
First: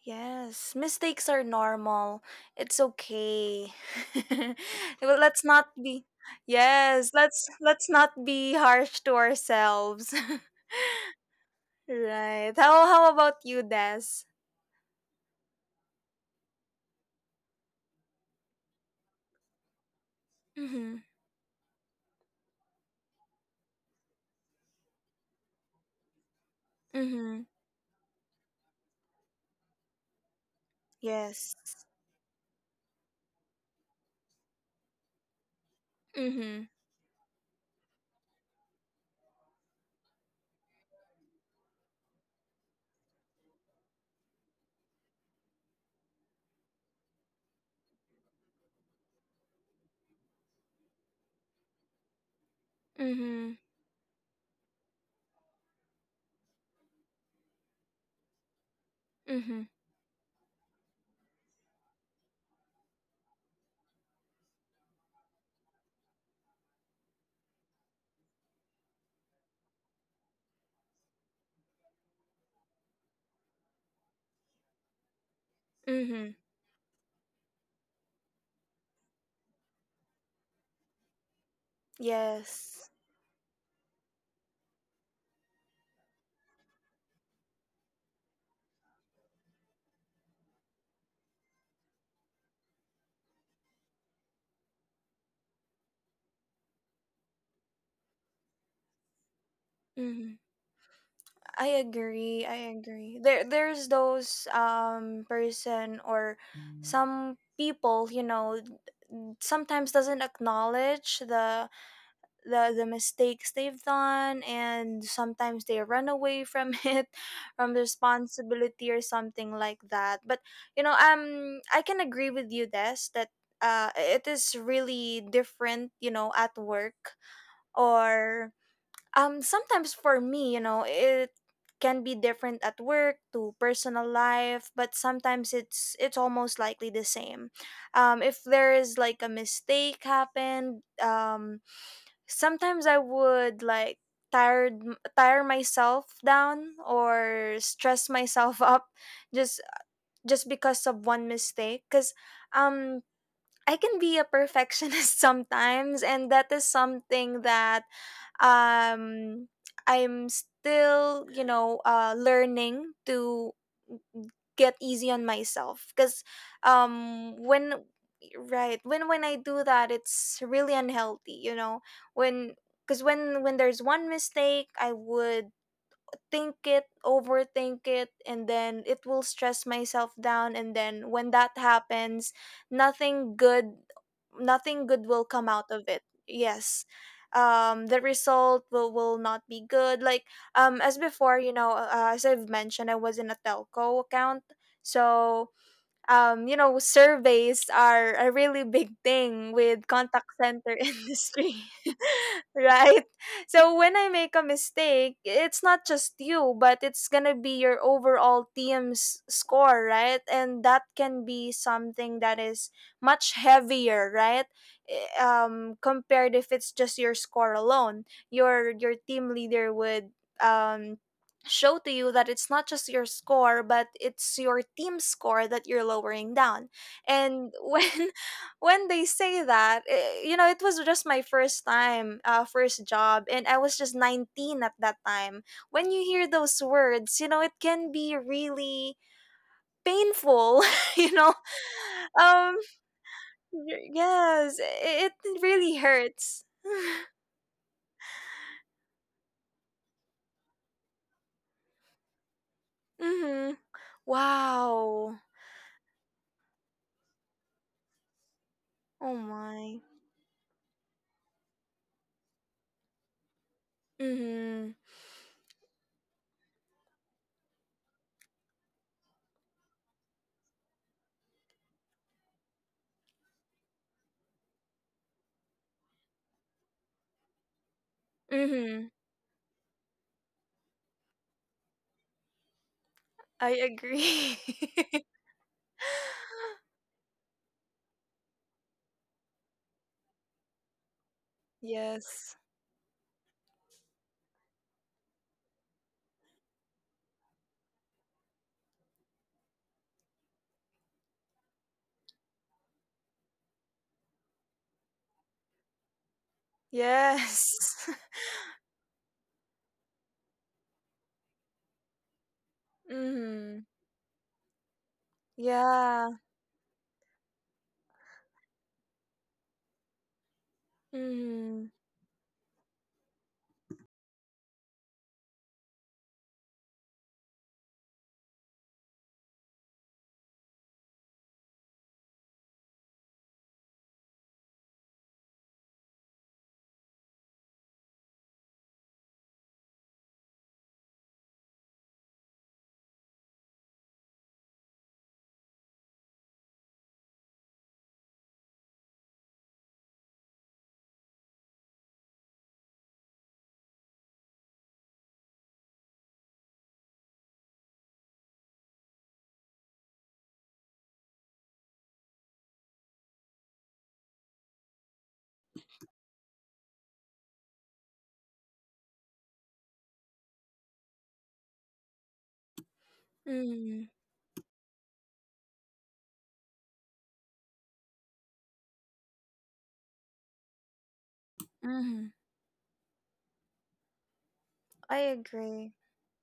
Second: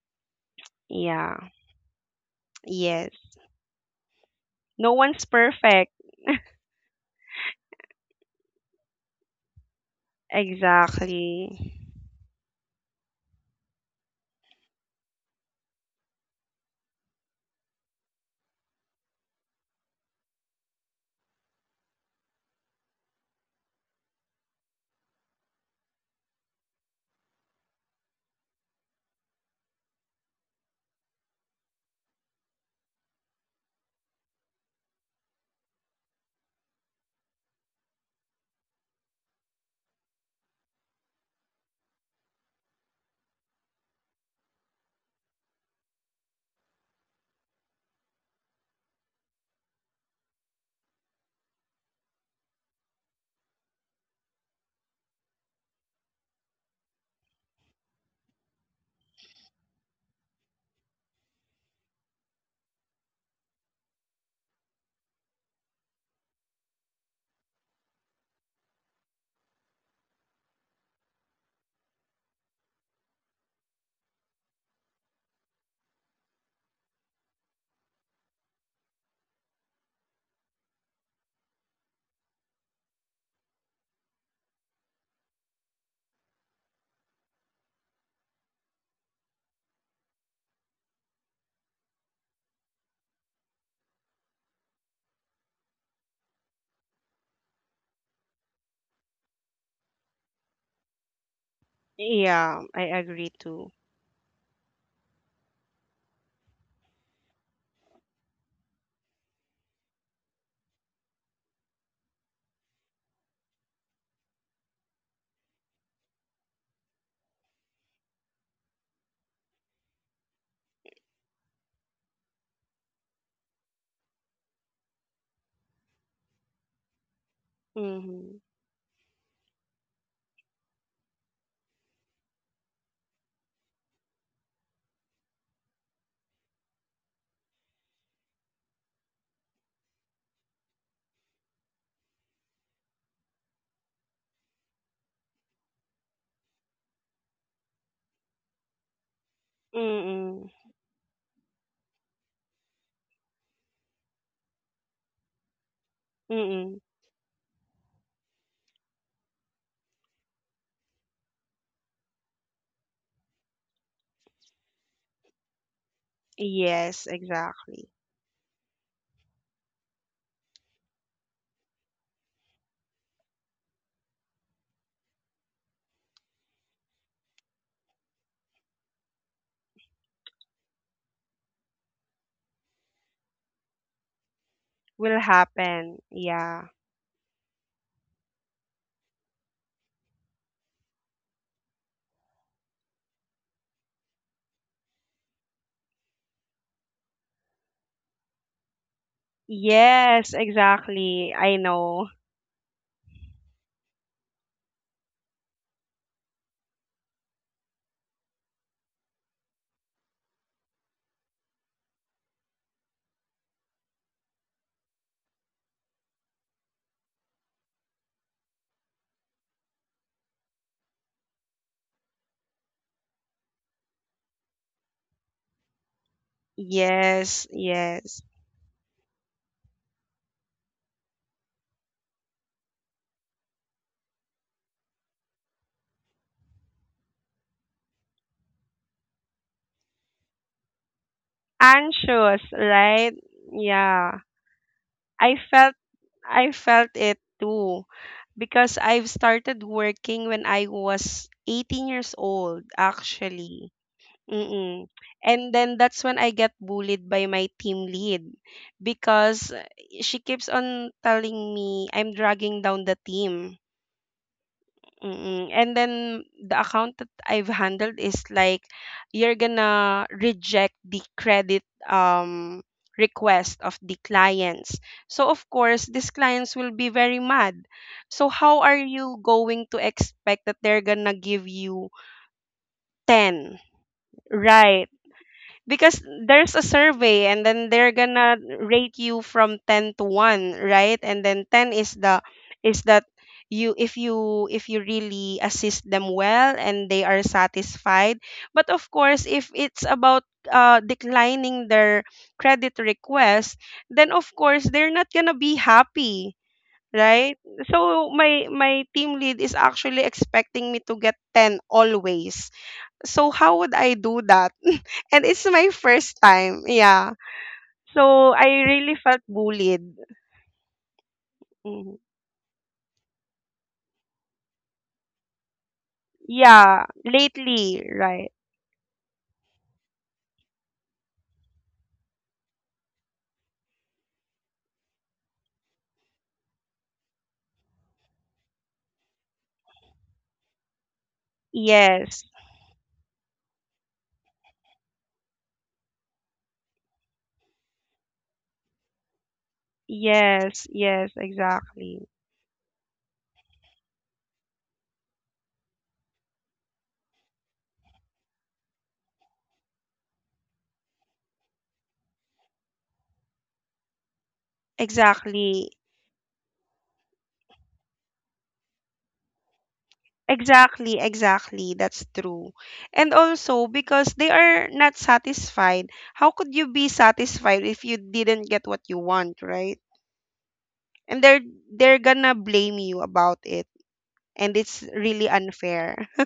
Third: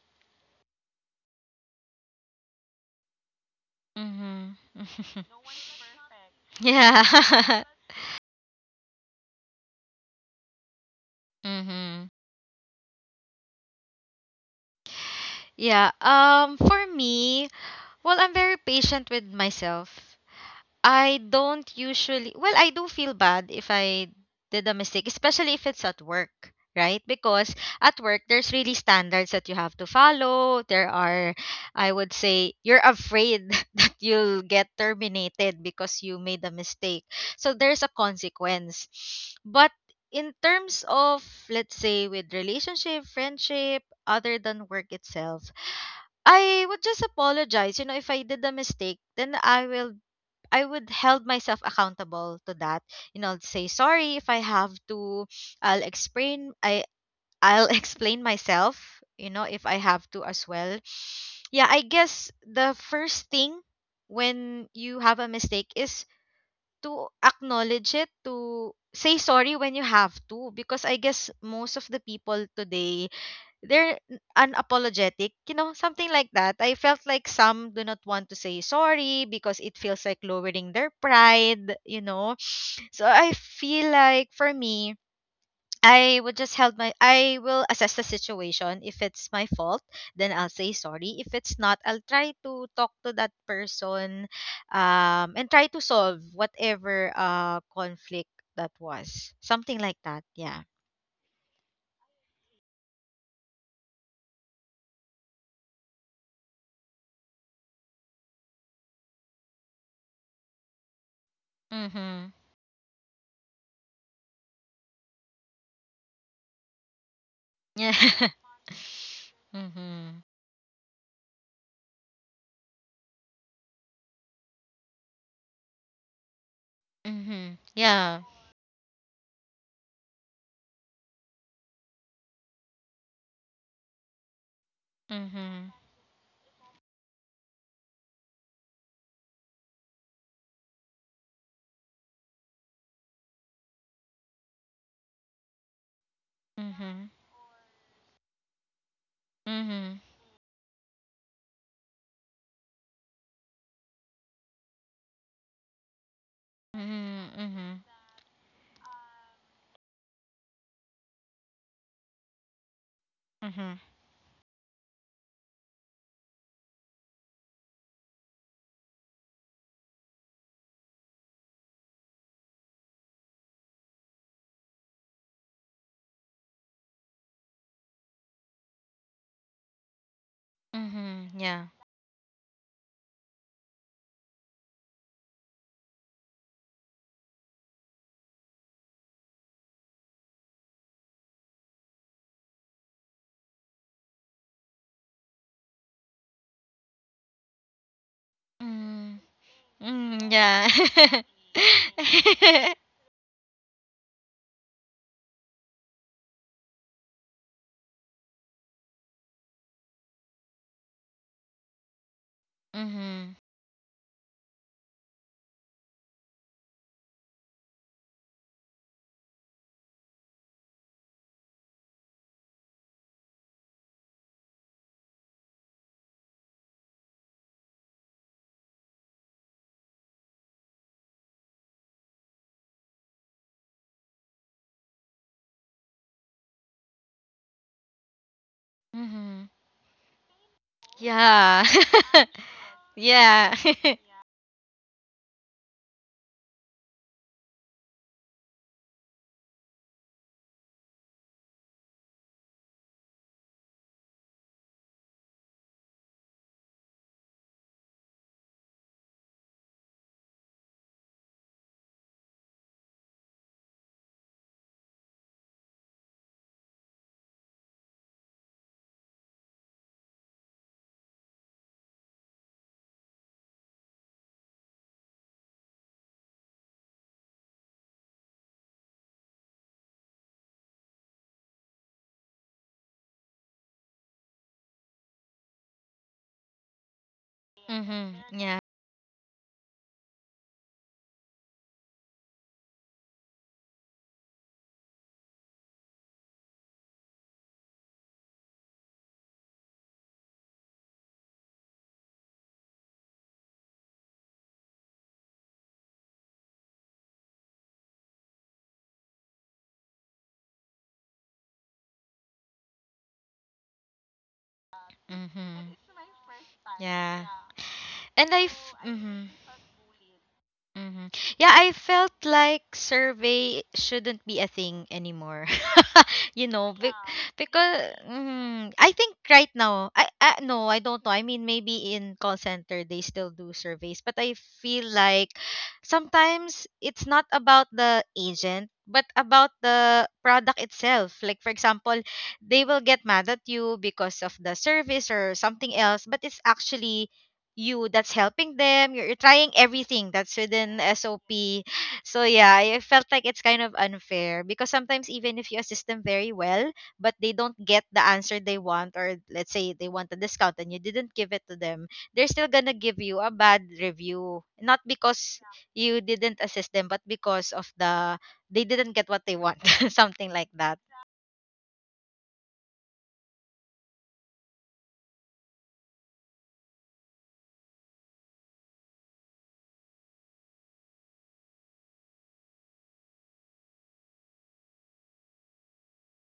Speaker 1: Yes. Mistakes are
Speaker 3: Yeah.
Speaker 1: normal. It's
Speaker 3: Yes.
Speaker 1: okay.
Speaker 3: No
Speaker 1: Well,
Speaker 3: one's
Speaker 1: let's not
Speaker 3: perfect.
Speaker 1: be yes, let's
Speaker 2: Yeah.
Speaker 1: let's not be harsh to ourselves.
Speaker 3: Exactly.
Speaker 2: Mm-hmm.
Speaker 1: Right. How about you, Des?
Speaker 2: Yeah. Well, I'm very patient with myself.
Speaker 1: Mm-hmm.
Speaker 2: I don't usually, well, I do feel bad if I did a mistake, especially if it's at work, right?
Speaker 1: Mm-hmm.
Speaker 2: Because at work, there's really standards that you have to follow. There are,
Speaker 1: Yes.
Speaker 2: I would say, you're afraid that you'll get terminated because you made a
Speaker 1: Mm-hmm.
Speaker 2: mistake. So there's a consequence. But in terms of, let's say, with relationship, friendship, other than work itself, I would just apologize. You know, if I did a mistake, then I would held myself accountable to that. You know,
Speaker 1: Mm-hmm.
Speaker 2: say sorry if I have to. I'll explain. I I'll explain myself. You know, if
Speaker 1: Mm-hmm.
Speaker 2: I have to as well. Yeah, I guess the first thing when you have a mistake is to acknowledge it. To say sorry when you have to, because I guess most of the people today they're unapologetic, you know, something like
Speaker 1: Mm-hmm.
Speaker 2: that. I felt like some do not want to say sorry because it feels like lowering their pride, you know.
Speaker 1: Yes.
Speaker 2: So I feel like for me, I would just help my I will assess the situation. If it's my fault, then I'll say sorry. If it's not, I'll try to talk to that person and try to solve whatever conflict that was. Something like that.
Speaker 1: Mm-hmm.
Speaker 2: Yeah.
Speaker 1: I agree.
Speaker 3: Yeah,
Speaker 1: I
Speaker 3: I
Speaker 1: agree.
Speaker 3: agree
Speaker 1: There
Speaker 3: too.
Speaker 1: there's those person or some people, you know, sometimes doesn't acknowledge the
Speaker 2: Mhm.
Speaker 1: the the mistakes they've done, and sometimes they run away from it, from
Speaker 2: Yeah.
Speaker 1: responsibility or something like
Speaker 2: mhm.
Speaker 1: that. But you know, I can agree with you, Des, that it is really different, you know, at work
Speaker 2: Mhm. Yeah.
Speaker 3: Mm-hmm.
Speaker 1: or sometimes, for me, you know, it can be different at work to personal life, but sometimes
Speaker 2: Mhm.
Speaker 1: it's almost likely the same. If there is like a mistake happened, sometimes I would like tired tire myself down
Speaker 2: Mhm.
Speaker 1: or stress myself up, just
Speaker 2: Mhm.
Speaker 3: Mm-mm.
Speaker 1: just because of one mistake. Cuz um I can be a perfectionist sometimes, and that is
Speaker 3: Mm-mm.
Speaker 1: something
Speaker 2: Mhm.
Speaker 1: that um I'm still, you know, learning
Speaker 2: Mhm.
Speaker 1: to
Speaker 2: Mhm.
Speaker 1: get easy on myself. Because
Speaker 3: Yes,
Speaker 1: when,
Speaker 3: exactly.
Speaker 1: right when I do that, it's really unhealthy, you know. When Because when there's one mistake, I would think it, overthink it, and then it will stress myself down. And then
Speaker 2: Mhm.
Speaker 1: when that
Speaker 2: Yeah.
Speaker 1: happens, nothing good, nothing good
Speaker 3: Will
Speaker 1: will come out of
Speaker 3: happen.
Speaker 1: it.
Speaker 3: Yeah.
Speaker 1: Yes. The result will not be good. Like, as before, you know, as I've mentioned, I was in a telco account. So, you know, surveys are a really big
Speaker 2: Mm.
Speaker 1: thing with
Speaker 2: Mm.
Speaker 1: contact
Speaker 3: Yes,
Speaker 2: Yeah.
Speaker 1: center
Speaker 3: exactly. I
Speaker 1: industry,
Speaker 3: know.
Speaker 1: right? So when I make a mistake, it's not just you, but it's gonna be your overall team's score, right? And that can be something that is
Speaker 2: mhm.
Speaker 1: much heavier, right? Compared if it's just your score alone, your team leader would um show to you that it's not just your score but it's your team score that you're lowering down.
Speaker 3: Yes,
Speaker 1: And when
Speaker 3: yes.
Speaker 1: when they say that, eh, you know, it was just my first time, first job, and I was just 19 at that time. When you hear those words, you know, it can be really
Speaker 2: Mhm.
Speaker 1: painful. You know,
Speaker 2: Yeah.
Speaker 3: Anxious,
Speaker 1: um
Speaker 3: right?
Speaker 2: yeah.
Speaker 3: Yeah.
Speaker 1: yes,
Speaker 3: I
Speaker 1: it
Speaker 3: felt
Speaker 1: really hurts.
Speaker 3: I felt it too because I've started working when I was 18 years old
Speaker 1: Mhm.
Speaker 3: actually. Mm-mm.
Speaker 1: Wow.
Speaker 3: And then that's when I get bullied by my team lead
Speaker 1: Oh
Speaker 3: because
Speaker 1: my.
Speaker 3: she keeps on telling me I'm dragging down the team
Speaker 1: Mhm.
Speaker 3: Mm, And then the account that I've handled is like you're gonna reject the credit request of the clients. So of course, these clients will be very mad. So how are
Speaker 1: Mhm.
Speaker 3: you going to expect that they're gonna give you
Speaker 1: I
Speaker 3: 10,
Speaker 1: agree.
Speaker 3: right? Because there's a survey and then they're
Speaker 2: mhm.
Speaker 3: gonna
Speaker 2: Yeah.
Speaker 3: rate you from 10 to 1, right, and then 10 is the
Speaker 1: Yes.
Speaker 3: is that, you, if you really assist them well and they are satisfied, but of course if it's about declining their credit request, then of course they're not gonna be happy, right.
Speaker 1: Yes.
Speaker 3: So my team lead is actually expecting me to get 10 always. So how
Speaker 1: Mhm.
Speaker 3: would I do that? And it's
Speaker 2: Mhm.
Speaker 3: my
Speaker 1: Yeah.
Speaker 3: first time. Yeah.
Speaker 2: Yeah. And
Speaker 3: So
Speaker 2: I. F-
Speaker 3: I really
Speaker 2: mhm.
Speaker 3: felt bullied.
Speaker 2: Mhm. Yeah, I
Speaker 1: Mhm.
Speaker 3: Mhm.
Speaker 2: felt like survey shouldn't be a thing anymore. you know, be-
Speaker 3: Yeah, lately,
Speaker 2: because
Speaker 3: right?
Speaker 2: mm, I think right now, I no, I don't know. I mean, maybe in call center they still do surveys, but I feel like sometimes it's not about the agent, but about the product itself. Like for example,
Speaker 3: Yes.
Speaker 2: they will get mad at you because of the service or something else, but it's actually you that's helping them. You're trying everything that's
Speaker 3: Yes,
Speaker 2: within
Speaker 3: yes,
Speaker 2: SOP,
Speaker 3: exactly.
Speaker 2: so yeah, I felt like it's kind of unfair because sometimes even if you assist them very well, but they don't get the answer they want, or let's say they want a discount and you didn't give it to them, they're still gonna give you a bad review. Not because
Speaker 3: Exactly.
Speaker 2: you didn't assist them, but because of they didn't get what they want, something like that.
Speaker 3: Exactly, exactly. That's true. And also
Speaker 1: Mhm.
Speaker 3: because they are not satisfied. How could you be satisfied if you didn't get what you want, right? And they're
Speaker 1: Mhm.
Speaker 3: gonna blame you about it. And it's
Speaker 1: I
Speaker 3: really
Speaker 1: agree.
Speaker 3: unfair.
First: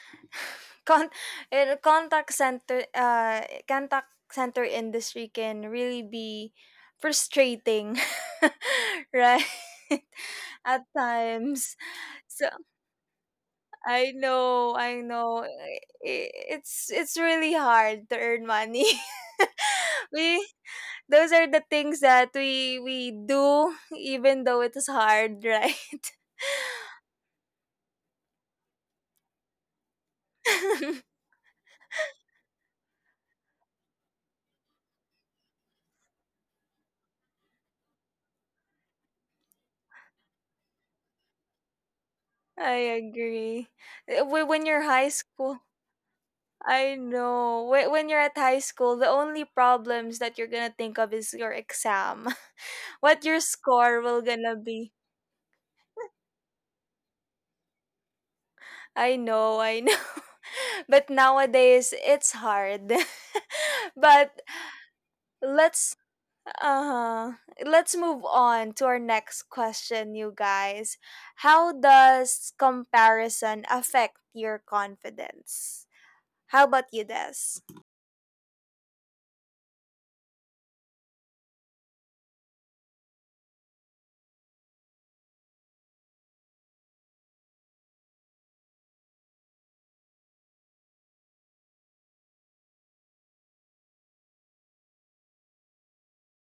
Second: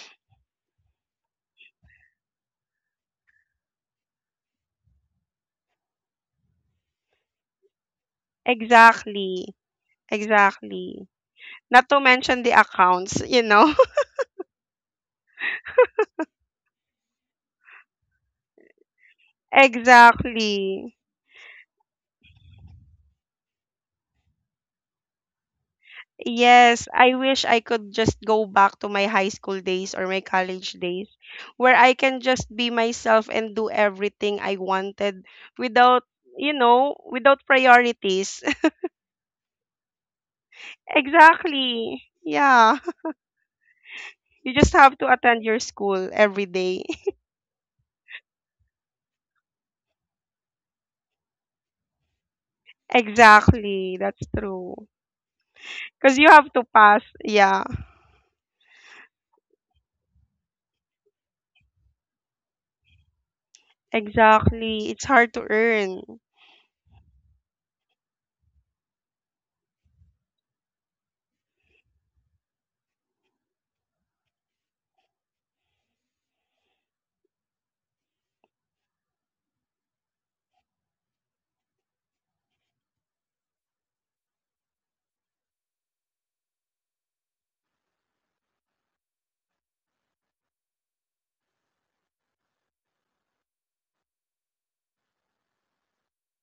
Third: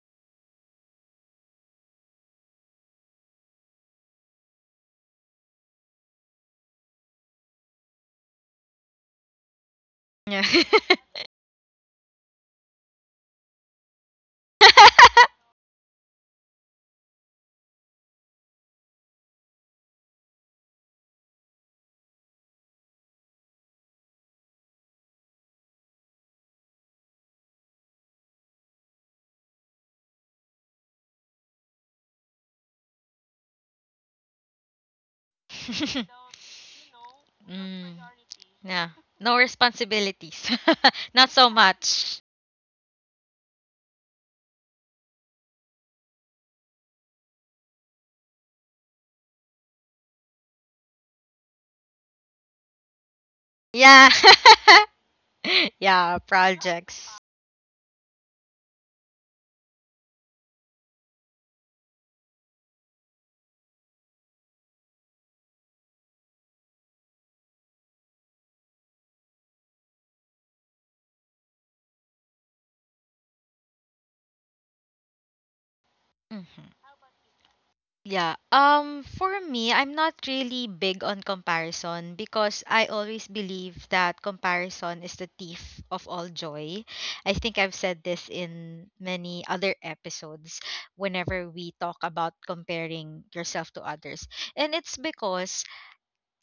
Speaker 1: Con contact center contact center industry can really be frustrating, right?
Speaker 3: Exactly.
Speaker 2: Yeah.
Speaker 1: At
Speaker 3: Exactly.
Speaker 1: times.
Speaker 3: Not to mention
Speaker 1: So
Speaker 3: the accounts, you know?
Speaker 1: I know, I know. It's really hard to earn money. we
Speaker 3: Exactly.
Speaker 1: Those are the things that we do, even though it is hard, right?
Speaker 3: Yes, I wish I could just go back to my high school days or my college days where I can just be myself and do everything I wanted without, without
Speaker 2: mm.
Speaker 3: priorities.
Speaker 2: Yeah. No responsibilities. Not so
Speaker 3: Exactly.
Speaker 2: much.
Speaker 1: I
Speaker 3: Yeah.
Speaker 1: agree. Eh, wh-
Speaker 3: You
Speaker 1: when
Speaker 3: just
Speaker 1: you're
Speaker 3: have
Speaker 1: high
Speaker 3: to attend
Speaker 1: school
Speaker 3: your school every day.
Speaker 1: I know. When you're at high school, the only problems that you're gonna think of is your exam, what your
Speaker 3: Exactly.
Speaker 1: score
Speaker 2: Yeah.
Speaker 3: That's
Speaker 1: will gonna
Speaker 3: true.
Speaker 1: be.
Speaker 2: yeah,
Speaker 3: Because you have to pass.
Speaker 2: projects.
Speaker 3: Yeah.
Speaker 1: I know. But nowadays it's hard. but
Speaker 3: Exactly. It's hard to
Speaker 1: let's
Speaker 3: earn.
Speaker 1: Uh-huh. Let's move on to our next question, you guys. How does comparison affect your confidence? How
Speaker 2: Mhm.
Speaker 1: about you, Des?
Speaker 2: Yeah. I'm not really big on comparison because I always believe that comparison is the thief of all joy. I think I've said this in many other episodes whenever we talk about comparing yourself to others. And it's because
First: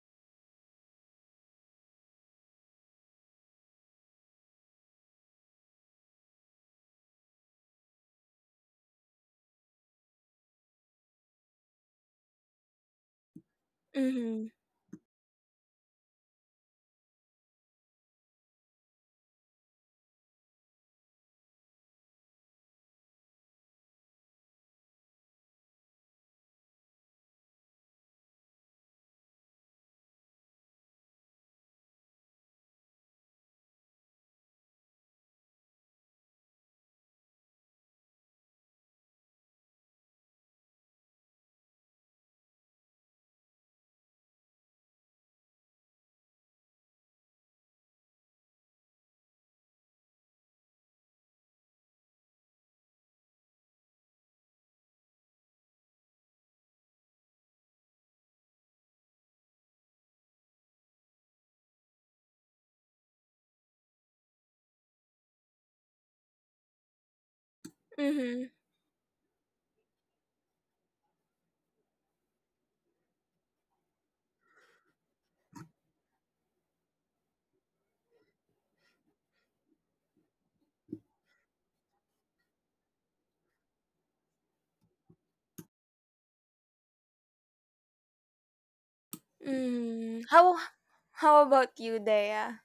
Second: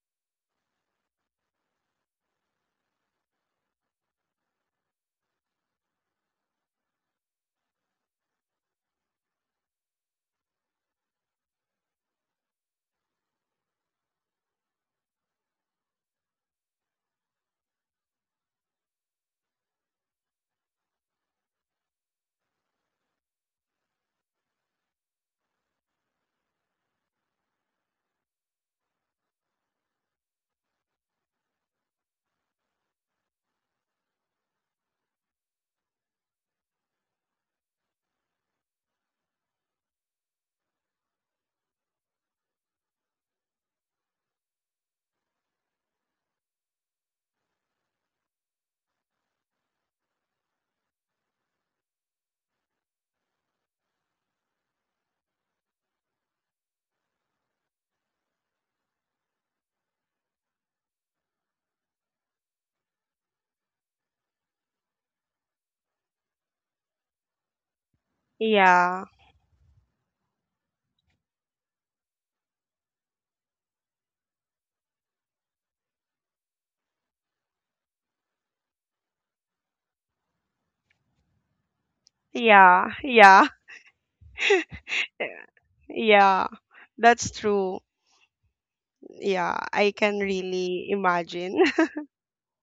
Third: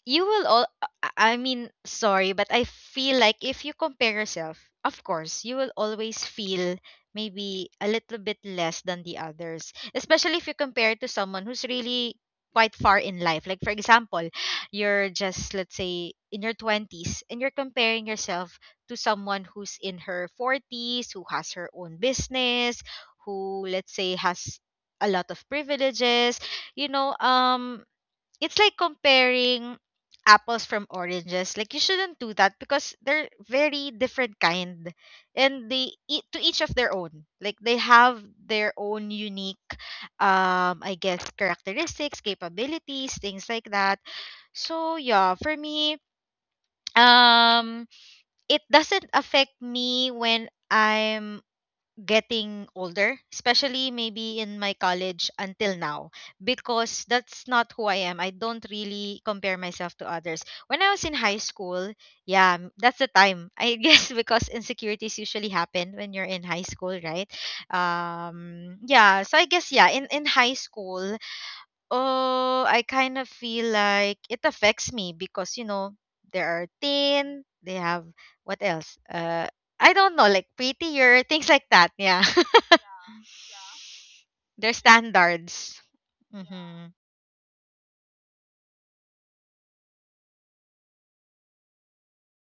Speaker 2: you will all I mean sorry but I feel like if you compare yourself of course you will always feel maybe a little bit less than the others, especially if you compare it to someone who's really quite far in life. Like for example,
Speaker 1: Mm-hmm.
Speaker 2: you're just let's say in your 20s and you're comparing yourself to someone who's in her 40s, who has her own business, who let's say has a lot of privileges, you know. It's like comparing apples from oranges. Like you shouldn't do that because they're very different kind, and they eat to each of their own. Like they have their own unique, I guess characteristics, capabilities, things like that. So yeah, for me, um, it doesn't affect me when I'm getting older, especially maybe in my college until now, because that's not who I am. I don't really compare myself to others. When I was in high school, yeah, that's the time. I guess because insecurities usually happen when you're in high school, right?
Speaker 1: Mm-hmm.
Speaker 3: Yeah,
Speaker 2: Yeah, so I guess yeah, in high school, oh, I kind of feel like it affects me because you know they are thin, they have what else? I don't know, like prettier things like that. Yeah.
Speaker 3: yeah, yeah,
Speaker 2: Their standards.
Speaker 3: yeah.
Speaker 2: Mm-hmm.
Speaker 3: That's true. Yeah, I can
Speaker 1: Mm-hmm.
Speaker 3: really
Speaker 1: How
Speaker 3: imagine.
Speaker 1: about you, Dea?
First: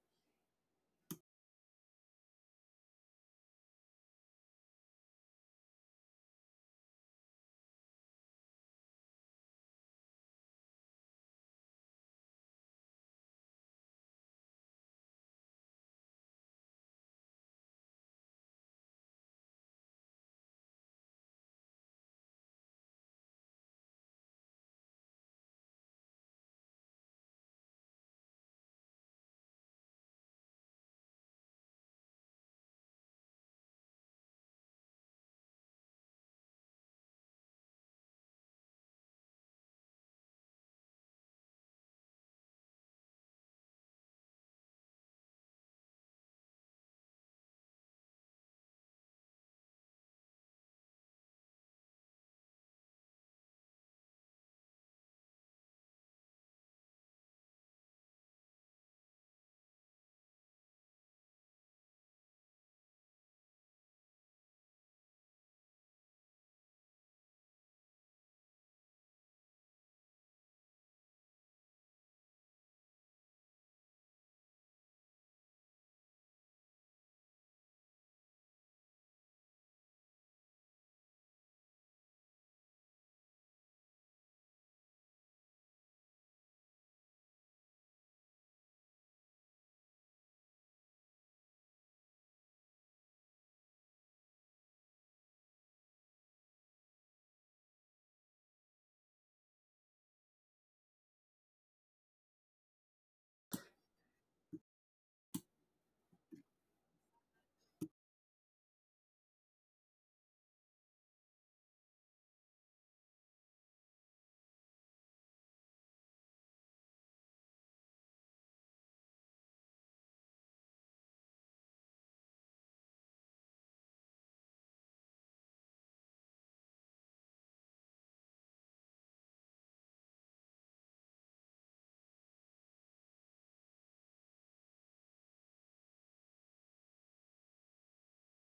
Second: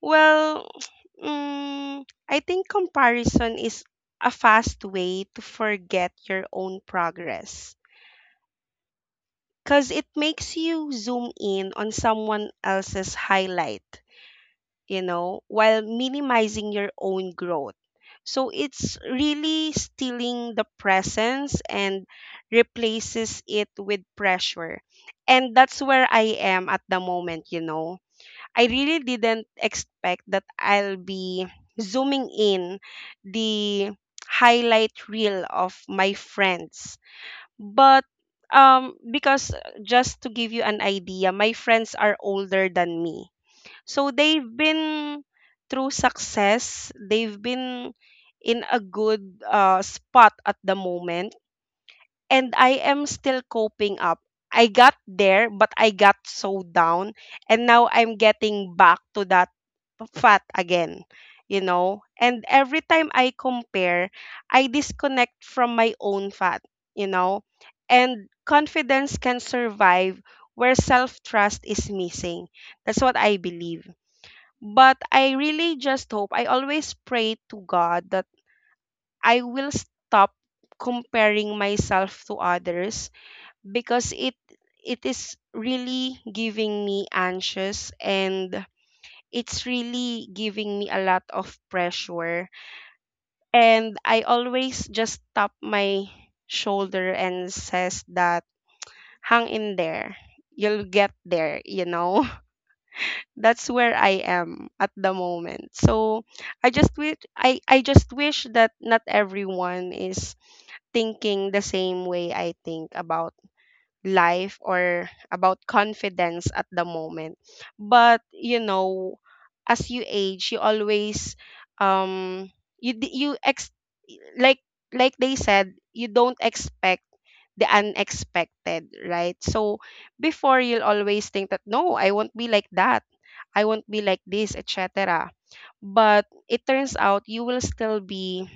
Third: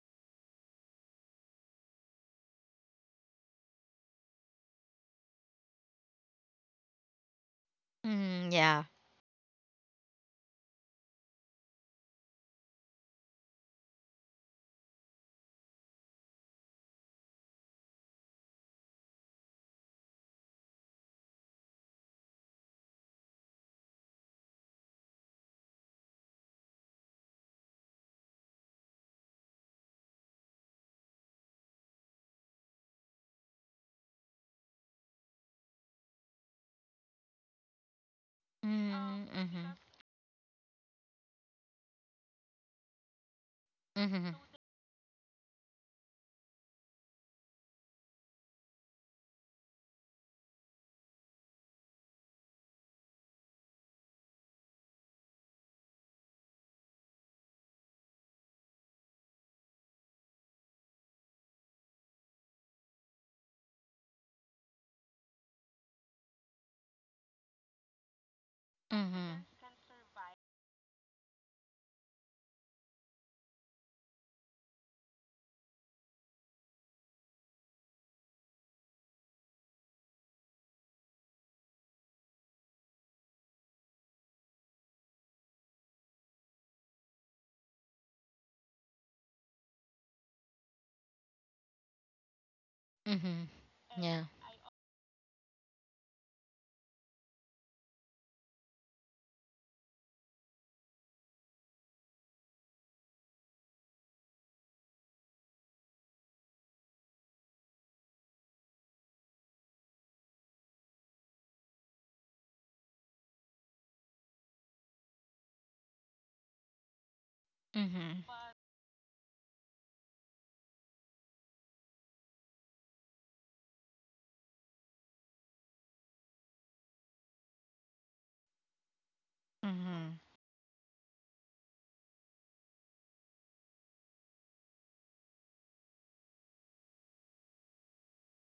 Speaker 3: Well, I think comparison is a fast way to forget your own progress
Speaker 2: Mm-hmm. Yeah.
Speaker 3: because it makes you zoom in on someone else's highlight, while minimizing your own growth. So it's really stealing the presence and replaces it with pressure. And that's where I am at the moment, you know. I really didn't expect that I'll be zooming in the highlight reel of my friends. But
Speaker 2: Mm,
Speaker 3: because
Speaker 2: Mm-hmm.
Speaker 3: just to give you an idea, my friends are older than me so
Speaker 2: Mm-hmm.
Speaker 3: they've been through success, they've been in a good spot at the moment, and I am still coping up. I got there, but I got so down, and now I'm getting back to that fat again, you know? And every time I compare, I disconnect from my own fat, you know? And confidence can
Speaker 2: Mm-hmm.
Speaker 3: survive where self trust is missing. That's what I believe. But I really just hope, I always pray to God that I will stop comparing myself to others because it is really giving me anxious and it's really giving me a lot of pressure,
Speaker 2: Mm-hmm.
Speaker 3: and I
Speaker 2: Yeah.
Speaker 3: always just tap my shoulder and says that hang in there, you'll get there. That's where I am at the moment. So I just wish that not everyone is thinking the same way I think about life or about confidence at the moment. But
Speaker 2: Mm-hmm.
Speaker 3: you know, as you age, you always um you d- you ex like they said, you don't expect the unexpected, right? So
Speaker 2: Mm-hmm.
Speaker 3: before you'll always think that no, I won't be like that, I won't be like this, et cetera. But it turns out you will still be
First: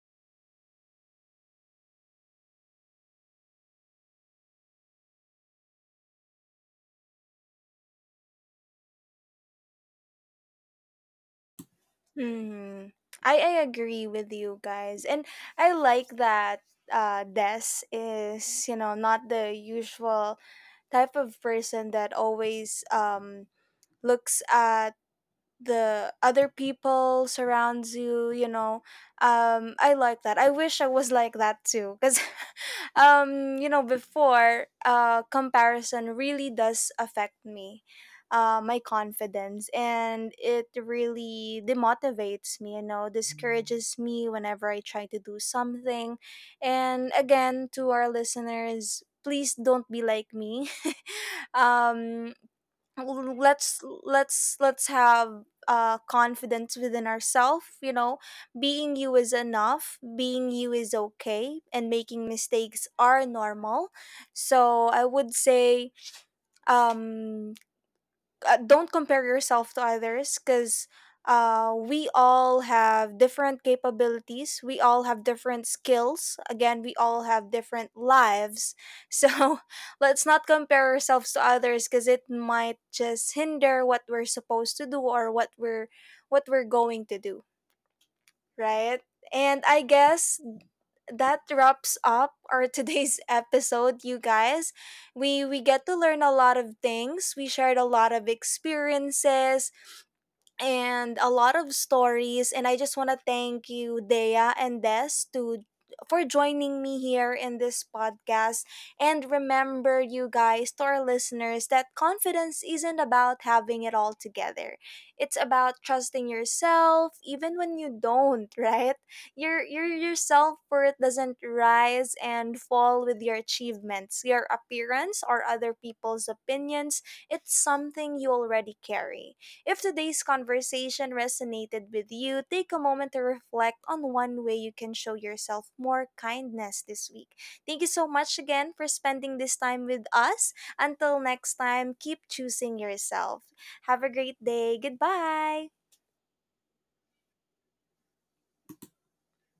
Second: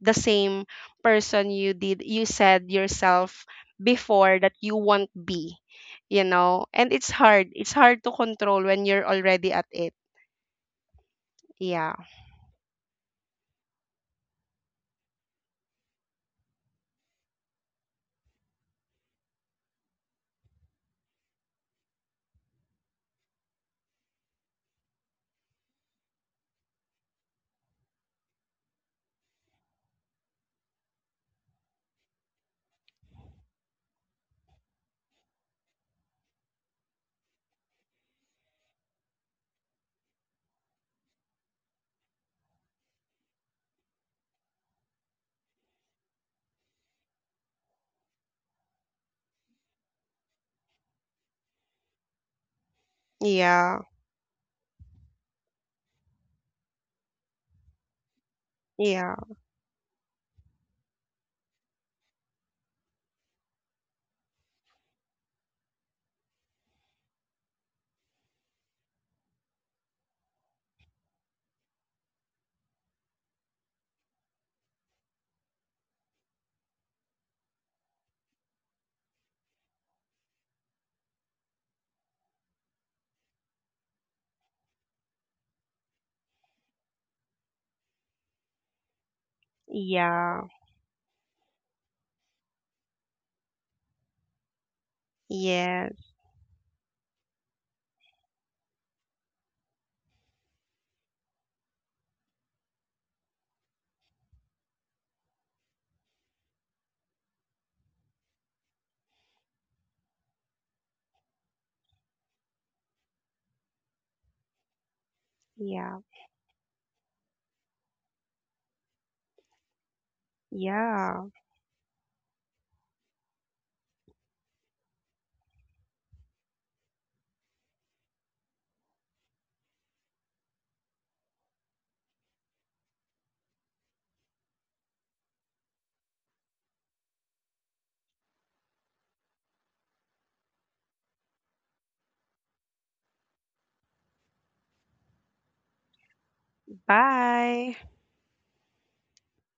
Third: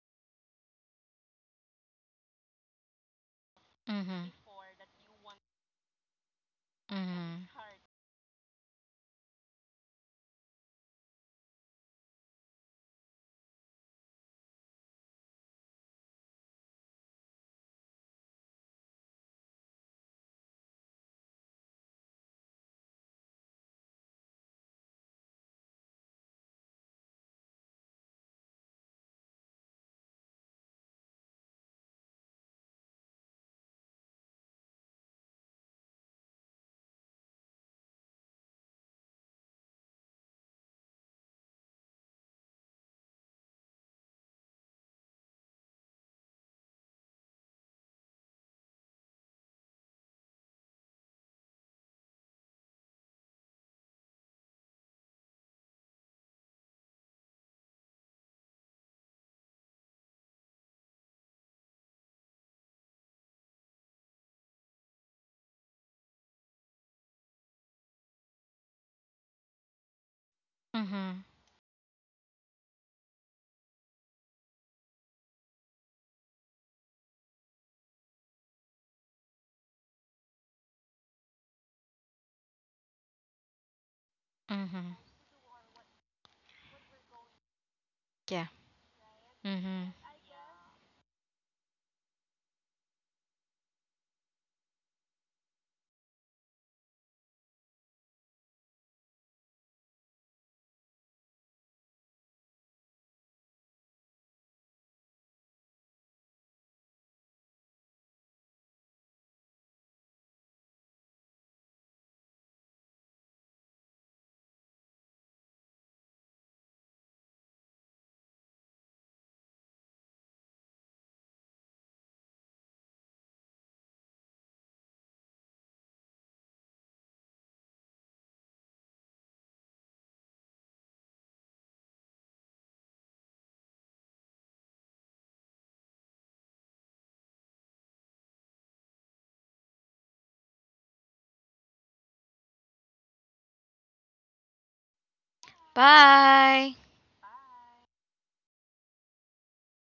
Speaker 3: the same person you said yourself
Speaker 2: Mm-hmm.
Speaker 3: before that you won't be, you know? And it's hard.
Speaker 2: Mm-hmm.
Speaker 3: It's hard to control when you're already at it. Yeah.
Speaker 1: Hmm. I agree with you guys. And I like that Des is, you know, not the usual type of person that always looks at the other people surrounds you, you know. I like that. I wish I was like that too, because you know, before, comparison really does affect me, my confidence, and it really demotivates me, you know, discourages me whenever I try to do something. And again, to our listeners, please don't be like me. Um,
Speaker 3: Yeah.
Speaker 1: let's have confidence within ourselves, you know. Being
Speaker 3: Yeah.
Speaker 1: you is enough, being you is okay, and making mistakes are normal. So I would say, um don't compare yourself to others, because
Speaker 2: Mm-hmm.
Speaker 1: we all have different capabilities. We all have different skills. Again, we all have different lives. So let's not compare ourselves to others, because it might just hinder what we're supposed to
Speaker 2: Mm-hmm.
Speaker 1: do, or what we're going to do,
Speaker 2: Yeah.
Speaker 1: right? And I
Speaker 2: Mm-hmm.
Speaker 1: guess
Speaker 3: Yeah.
Speaker 1: that wraps up our today's episode, you guys. We get to
Speaker 3: Yes.
Speaker 1: learn a lot of things. We shared a lot of experiences and a lot of stories. And I just want to thank you, Dea and Des, to for joining me here in this podcast. And remember, you guys, to our listeners, that confidence isn't about having it all together. It's about
Speaker 3: Yeah.
Speaker 1: trusting yourself, even when you don't. Right? Your self worth
Speaker 3: Yeah.
Speaker 1: doesn't rise and fall with your achievements, your appearance, or other people's opinions. It's something you already carry. If today's conversation resonated with you, take a moment to reflect on one way you can show yourself more kindness this week. Thank you so much again for spending this time with us. Until next time, keep choosing yourself. Have a great day. Goodbye.
Speaker 2: Bye.
Speaker 3: Bye.